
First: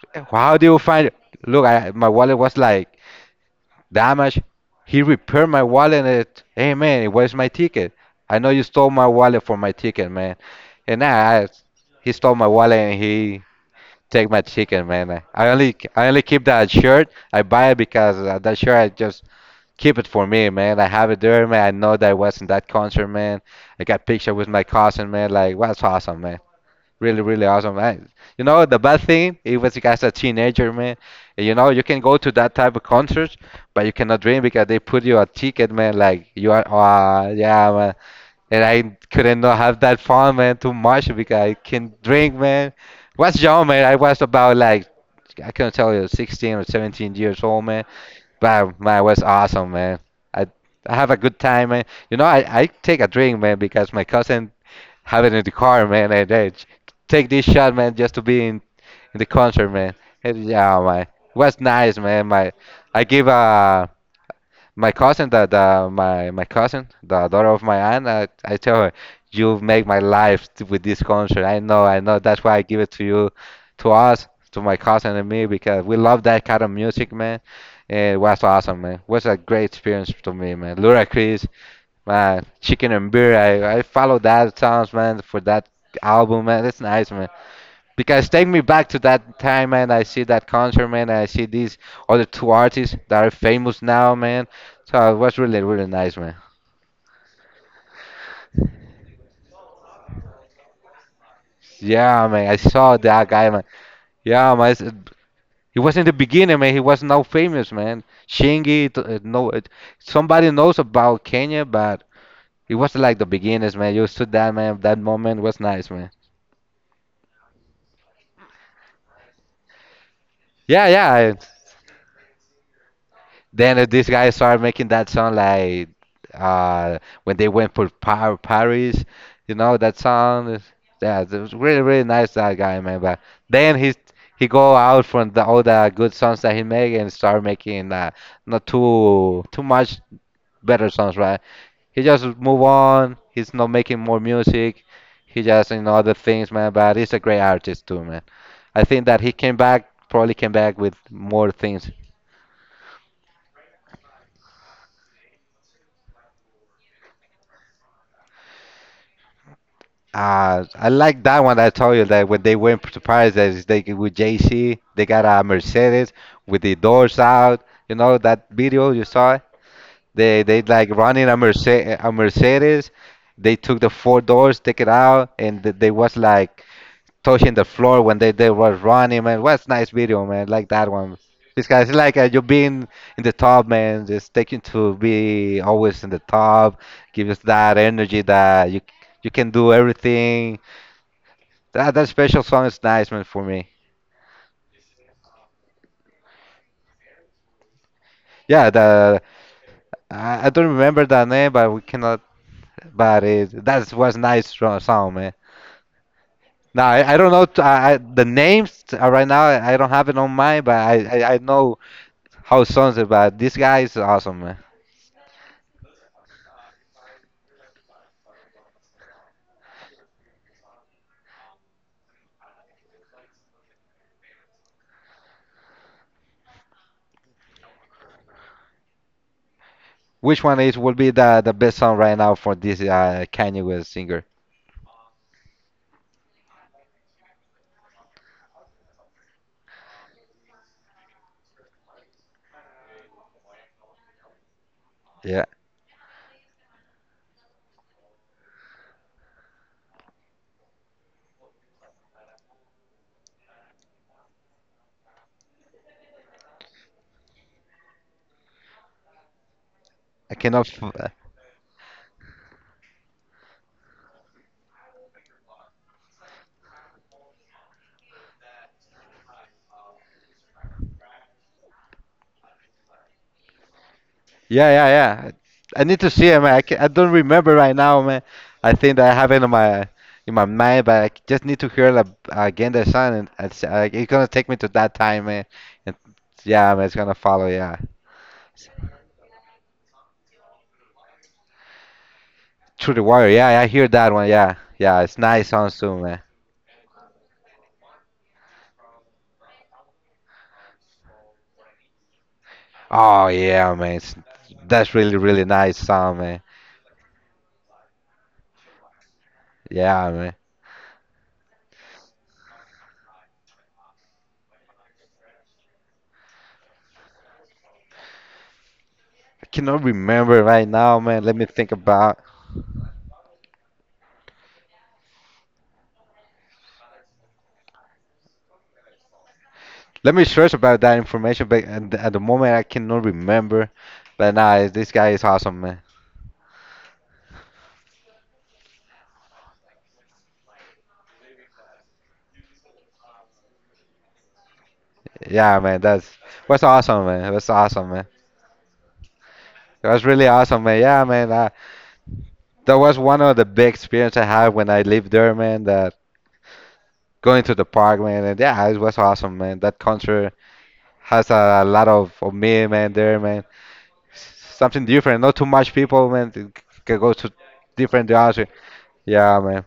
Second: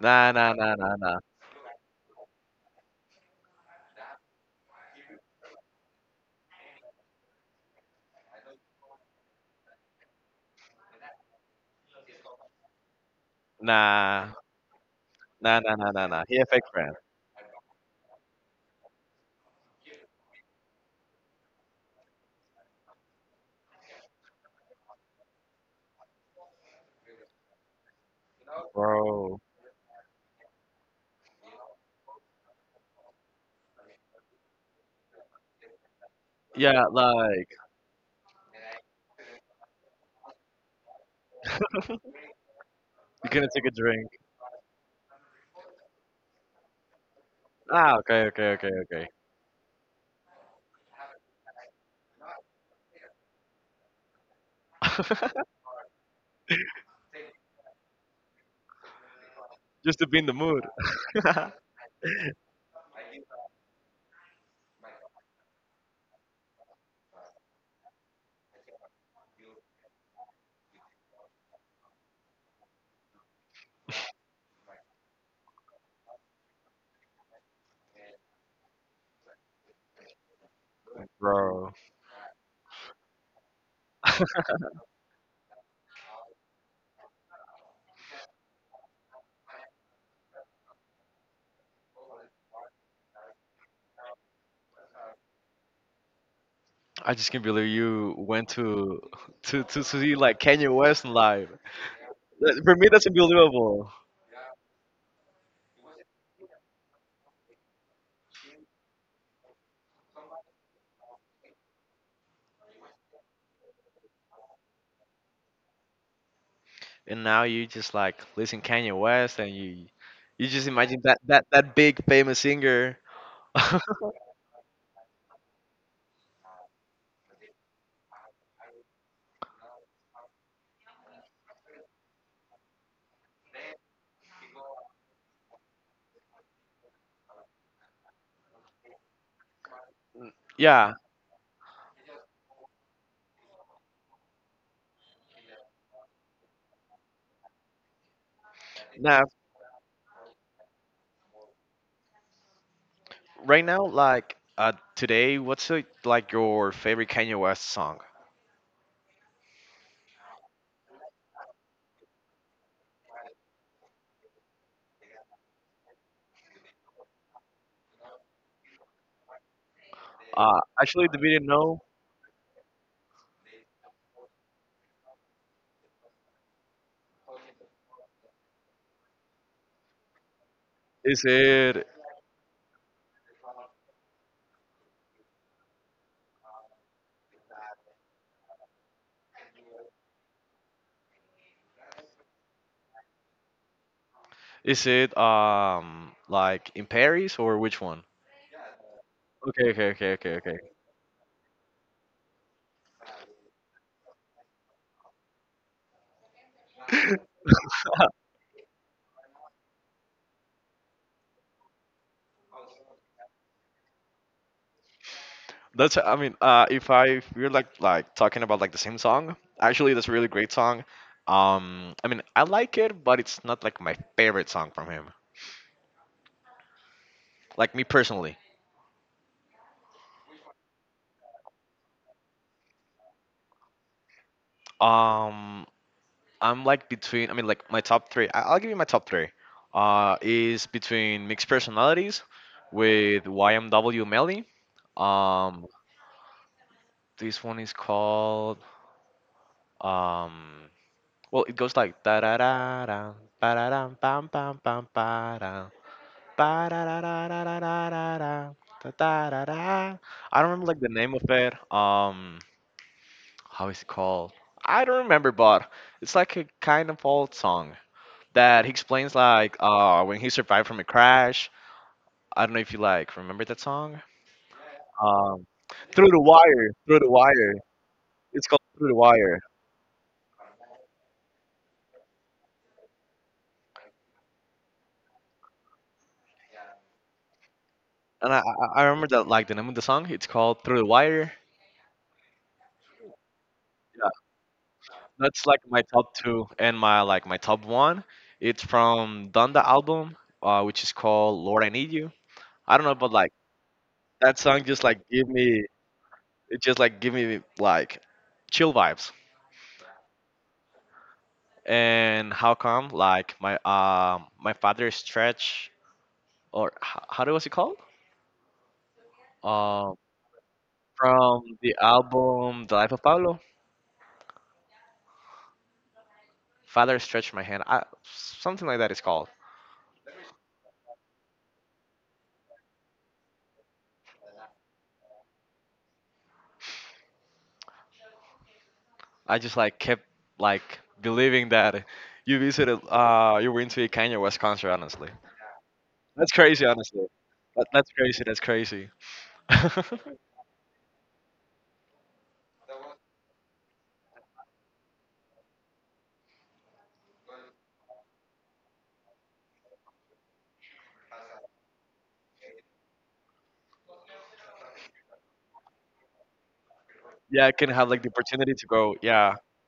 Speaker 1: Nah, nah,
Speaker 2: How do
Speaker 1: nah,
Speaker 2: you find it?
Speaker 1: nah,
Speaker 2: Look, my wallet was like damaged. He repaired my wallet. And it, hey, man, it was my ticket?" I know you stole my wallet for my ticket, man. And I he stole my wallet and he take
Speaker 1: nah,
Speaker 2: my ticket, man.
Speaker 1: nah, nah, nah, nah, nah.
Speaker 2: I only
Speaker 1: nah. He
Speaker 2: keep
Speaker 1: a fake
Speaker 2: that
Speaker 1: friend,
Speaker 2: shirt. I buy it because that shirt I just keep it for me, man. I have it there, man. I know that I was in that concert, man. I got picture with my cousin, man. Like, what's awesome, man. Really, really awesome, man. You know, the bad thing,
Speaker 1: bro.
Speaker 2: it was like as a teenager, man. You know, you can go to that type of concert, but you cannot drink because they put you a ticket, man. Like you are,
Speaker 1: Yeah, like
Speaker 2: yeah, man. And I couldn't not have that fun, man, too much because I can drink, man.
Speaker 1: you're
Speaker 2: Was
Speaker 1: gonna take
Speaker 2: young,
Speaker 1: a
Speaker 2: man. I
Speaker 1: drink.
Speaker 2: was about like, I couldn't tell you, 16 or 17 years old, man.
Speaker 1: Ah, okay, okay,
Speaker 2: But man, it
Speaker 1: okay,
Speaker 2: was awesome, man. I I have a good time, man. You know, I take a drink, man, because my cousin
Speaker 1: okay.
Speaker 2: having in the car, man, and then take this shot, man, just to be in the concert,
Speaker 1: (laughs)
Speaker 2: man.
Speaker 1: Just to be in the
Speaker 2: And
Speaker 1: mood.
Speaker 2: yeah, man, it
Speaker 1: (laughs)
Speaker 2: was nice, man. I give my cousin that my cousin, the daughter of my aunt, I tell her, you make my life with this concert. I know, I know. That's why I give it to you, to us, to my cousin and me, because we love that kind of music, man. And it was awesome, man. It was a great experience to me, man. Ludacris,
Speaker 1: Bro,
Speaker 2: man, Chicken and Beer, I follow that songs, man, for that album, man. That's nice, man. Because take me back to that time, man. I see that concert, man. I see these other two artists that are famous now, man. So it was really, really nice, man.
Speaker 1: I just can't believe you went to to see like Kanye West live.
Speaker 2: Yeah, man. I
Speaker 1: That- For me,
Speaker 2: saw
Speaker 1: that's
Speaker 2: that guy, man.
Speaker 1: unbelievable.
Speaker 2: Yeah, man. He was in the beginning, man. He was not famous, man. Shingy, no, somebody knows about Kenya, but it was like the beginnings, man. You stood that, man. That moment was nice, man.
Speaker 1: And now you just like listen Kanye West and you just
Speaker 2: Yeah,
Speaker 1: imagine that
Speaker 2: yeah.
Speaker 1: that big famous singer.
Speaker 2: Then
Speaker 1: (laughs)
Speaker 2: these guys started making that song like uh, when they went for Paris, you know that song. Yeah, it was really really nice that guy man. But then he go out from all the good songs that he make and start making not too much better
Speaker 1: Yeah.
Speaker 2: songs, right? He just move on. He's not making more music. He just other things, man. But he's a great artist too, man. I think that
Speaker 1: Now
Speaker 2: he came back probably came back with more things.
Speaker 1: right now like today what's like your favorite Kanye West song?
Speaker 2: I like that one. I told you that when they went to Paris, that is they with JC, they got a Mercedes with the doors out. You know that video you saw? They
Speaker 1: Uh,
Speaker 2: they like
Speaker 1: actually the
Speaker 2: running a
Speaker 1: video no.
Speaker 2: Mercedes, a Mercedes. They took the four doors, take it out, and they was like touching the floor when they were running. Man, what's nice video, man. Like that one.
Speaker 1: Is
Speaker 2: This
Speaker 1: it,
Speaker 2: guy's like you being in the top, man. Just taking to be always in the top, gives us that energy that you can do everything that special song is nice, man, for me.
Speaker 1: is it like in Paris or which one?
Speaker 2: Yeah, the
Speaker 1: Okay, okay, okay, okay,
Speaker 2: I
Speaker 1: okay.
Speaker 2: don't remember the name, but we cannot. But it that was nice song, man. Now I don't know t I the names right now. I don't have it on mind, but I know how songs are. But this guy is awesome, man.
Speaker 1: That's, I mean, if I if we're like talking about like the same song, actually that's a really great song. I mean, I like it, but it's not like my favorite song from him. Like me personally,
Speaker 2: Which one is will be the best song right now for this Kanye West singer?
Speaker 1: um, I'm like between. I mean, like my top three. I'll give you my top three. Is between mixed personalities with YMW Melly.
Speaker 2: Yeah,
Speaker 1: Um, this one is called um. Well, it goes like da da da da da da bam bam bam ba da da da da da da da da da da da da.
Speaker 2: I
Speaker 1: I don't remember
Speaker 2: cannot.
Speaker 1: like the name of it. How is it called? I don't remember, but it's like a kind of old song that he explains like when he survived from a crash. I don't know if you like remember that song.
Speaker 2: Yeah, yeah, yeah.
Speaker 1: Um,
Speaker 2: I need to see it, man. I
Speaker 1: through the
Speaker 2: don't
Speaker 1: wire.
Speaker 2: remember right now, man.
Speaker 1: It's called
Speaker 2: I
Speaker 1: through the
Speaker 2: think that I have
Speaker 1: wire,
Speaker 2: it in my mind, but I just need to hear it again the song, and it's gonna take me to that time, man. And yeah, man, it's gonna follow. Yeah,
Speaker 1: and I remember that like the name of the song. It's called through the wire.
Speaker 2: Through the Wire. Yeah, I hear that one. Yeah, yeah, it's
Speaker 1: That's
Speaker 2: nice
Speaker 1: like
Speaker 2: song
Speaker 1: my
Speaker 2: too,
Speaker 1: top
Speaker 2: man.
Speaker 1: two and my like my top one. It's from Donda album, which is called "Lord I Need You." I don't know, but
Speaker 2: Oh
Speaker 1: like
Speaker 2: yeah, man.
Speaker 1: that song just
Speaker 2: That's
Speaker 1: like
Speaker 2: really
Speaker 1: give
Speaker 2: really
Speaker 1: me
Speaker 2: nice song, man.
Speaker 1: it just like give me like chill vibes.
Speaker 2: Yeah, man.
Speaker 1: And how come like my my father stretch or how do was it called?
Speaker 2: I cannot
Speaker 1: Um,
Speaker 2: remember right now, man. Let
Speaker 1: from
Speaker 2: me think
Speaker 1: the
Speaker 2: about.
Speaker 1: album "The Life of Pablo," father stretch my hand. I, something like that is called.
Speaker 2: Let me stress about that information, but at the moment I cannot remember. But nah, this guy is awesome, man.
Speaker 1: I just like kept like believing that you went to a Kanye West concert honestly.
Speaker 2: Yeah, man, that's
Speaker 1: That's
Speaker 2: was
Speaker 1: crazy honestly.
Speaker 2: awesome, man. That's
Speaker 1: That's
Speaker 2: awesome, man.
Speaker 1: crazy. That's crazy.
Speaker 2: It was
Speaker 1: (laughs)
Speaker 2: really awesome, man. Yeah, man. That was one of the big experience I had when I lived there, man. That going to the park, man, and yeah, it was awesome, man. That concert has lot of me, man. There, man. Something different. Not too much people, man. It can go to
Speaker 1: Yeah, I can have like the
Speaker 2: different direction.
Speaker 1: opportunity to go. Yeah.
Speaker 2: Yeah, man.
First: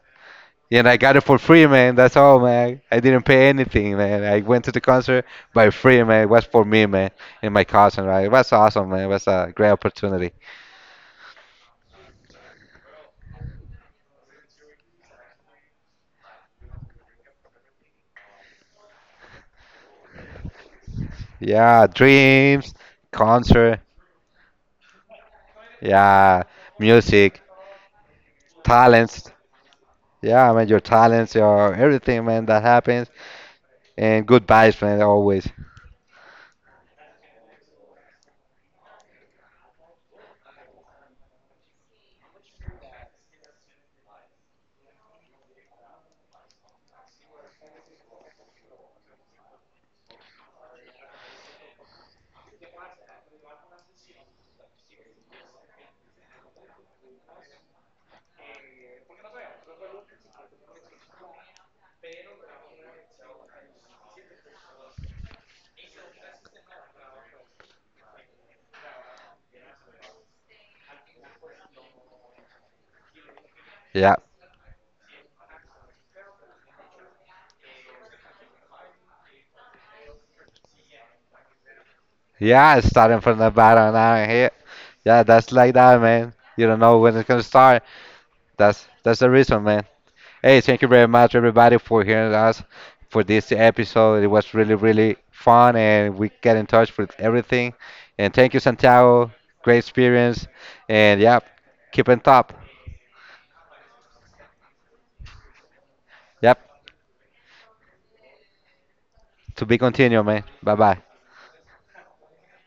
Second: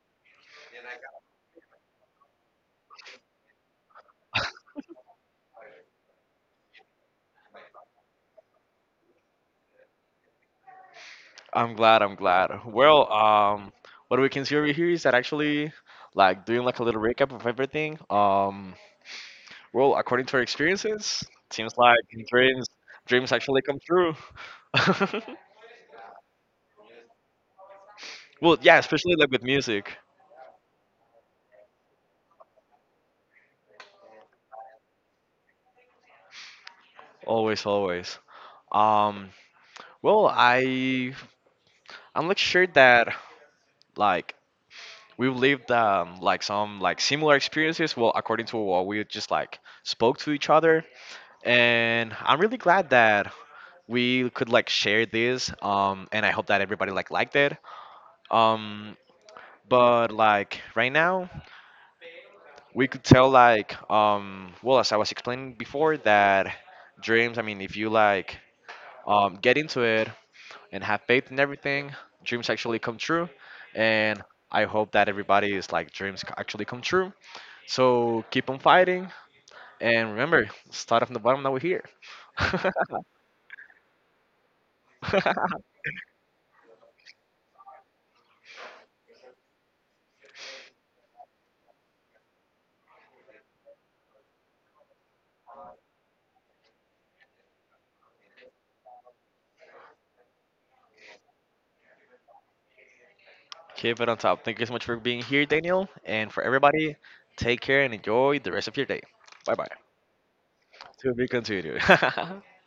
Speaker 2: And I got it for free, man. That's all, man. I didn't pay anything, man. I went to the concert by free, man. It was for me, man, and my cousin, right? It was awesome, man. It was a great opportunity.
Speaker 1: I'm glad. I'm glad. Well, what we can see over here is that actually like doing like a little recap of everything. Well, according to our experiences, seems
Speaker 2: Yeah,
Speaker 1: like dreams
Speaker 2: dreams,
Speaker 1: dreams actually
Speaker 2: concert,
Speaker 1: come true. (laughs)
Speaker 2: yeah, music,
Speaker 1: Well, yeah, especially
Speaker 2: talents.
Speaker 1: like with music.
Speaker 2: Yeah, man, your talents, your everything, man, that happens. And good vibes, man, always.
Speaker 1: Always, always. Um, well, I'm not sure that like we've lived, like some like similar experiences. Well, according to what we just like spoke to each other, and I'm really glad that we could like share this. And I hope that everybody like liked it. Um, but like right now, we could tell like well as I was explaining before that dreams. I mean, if you like, get into it and have faith in everything. Dreams actually come true,
Speaker 2: Yeah.
Speaker 1: and I hope that everybody is like dreams actually come true. So keep on fighting, and remember, start from the bottom. Now we're here. (laughs)
Speaker 2: Yeah, it's starting from the bottom now and here. Yeah, that's like that, man. You don't know when it's gonna start. That's the reason, man. Hey, thank you very much, everybody, for hearing us for this episode. It was really, really fun, and we get in touch with everything. And thank you, Santiago. Great experience. And yeah, keep on top.
Speaker 1: Keep it on top. Thank you so much for being here, Daniel, and for
Speaker 2: Yep,
Speaker 1: everybody. Take care and enjoy the rest of your day. Bye
Speaker 2: to
Speaker 1: bye.
Speaker 2: be continued, man. Bye bye.
Speaker 1: To be continued. (laughs)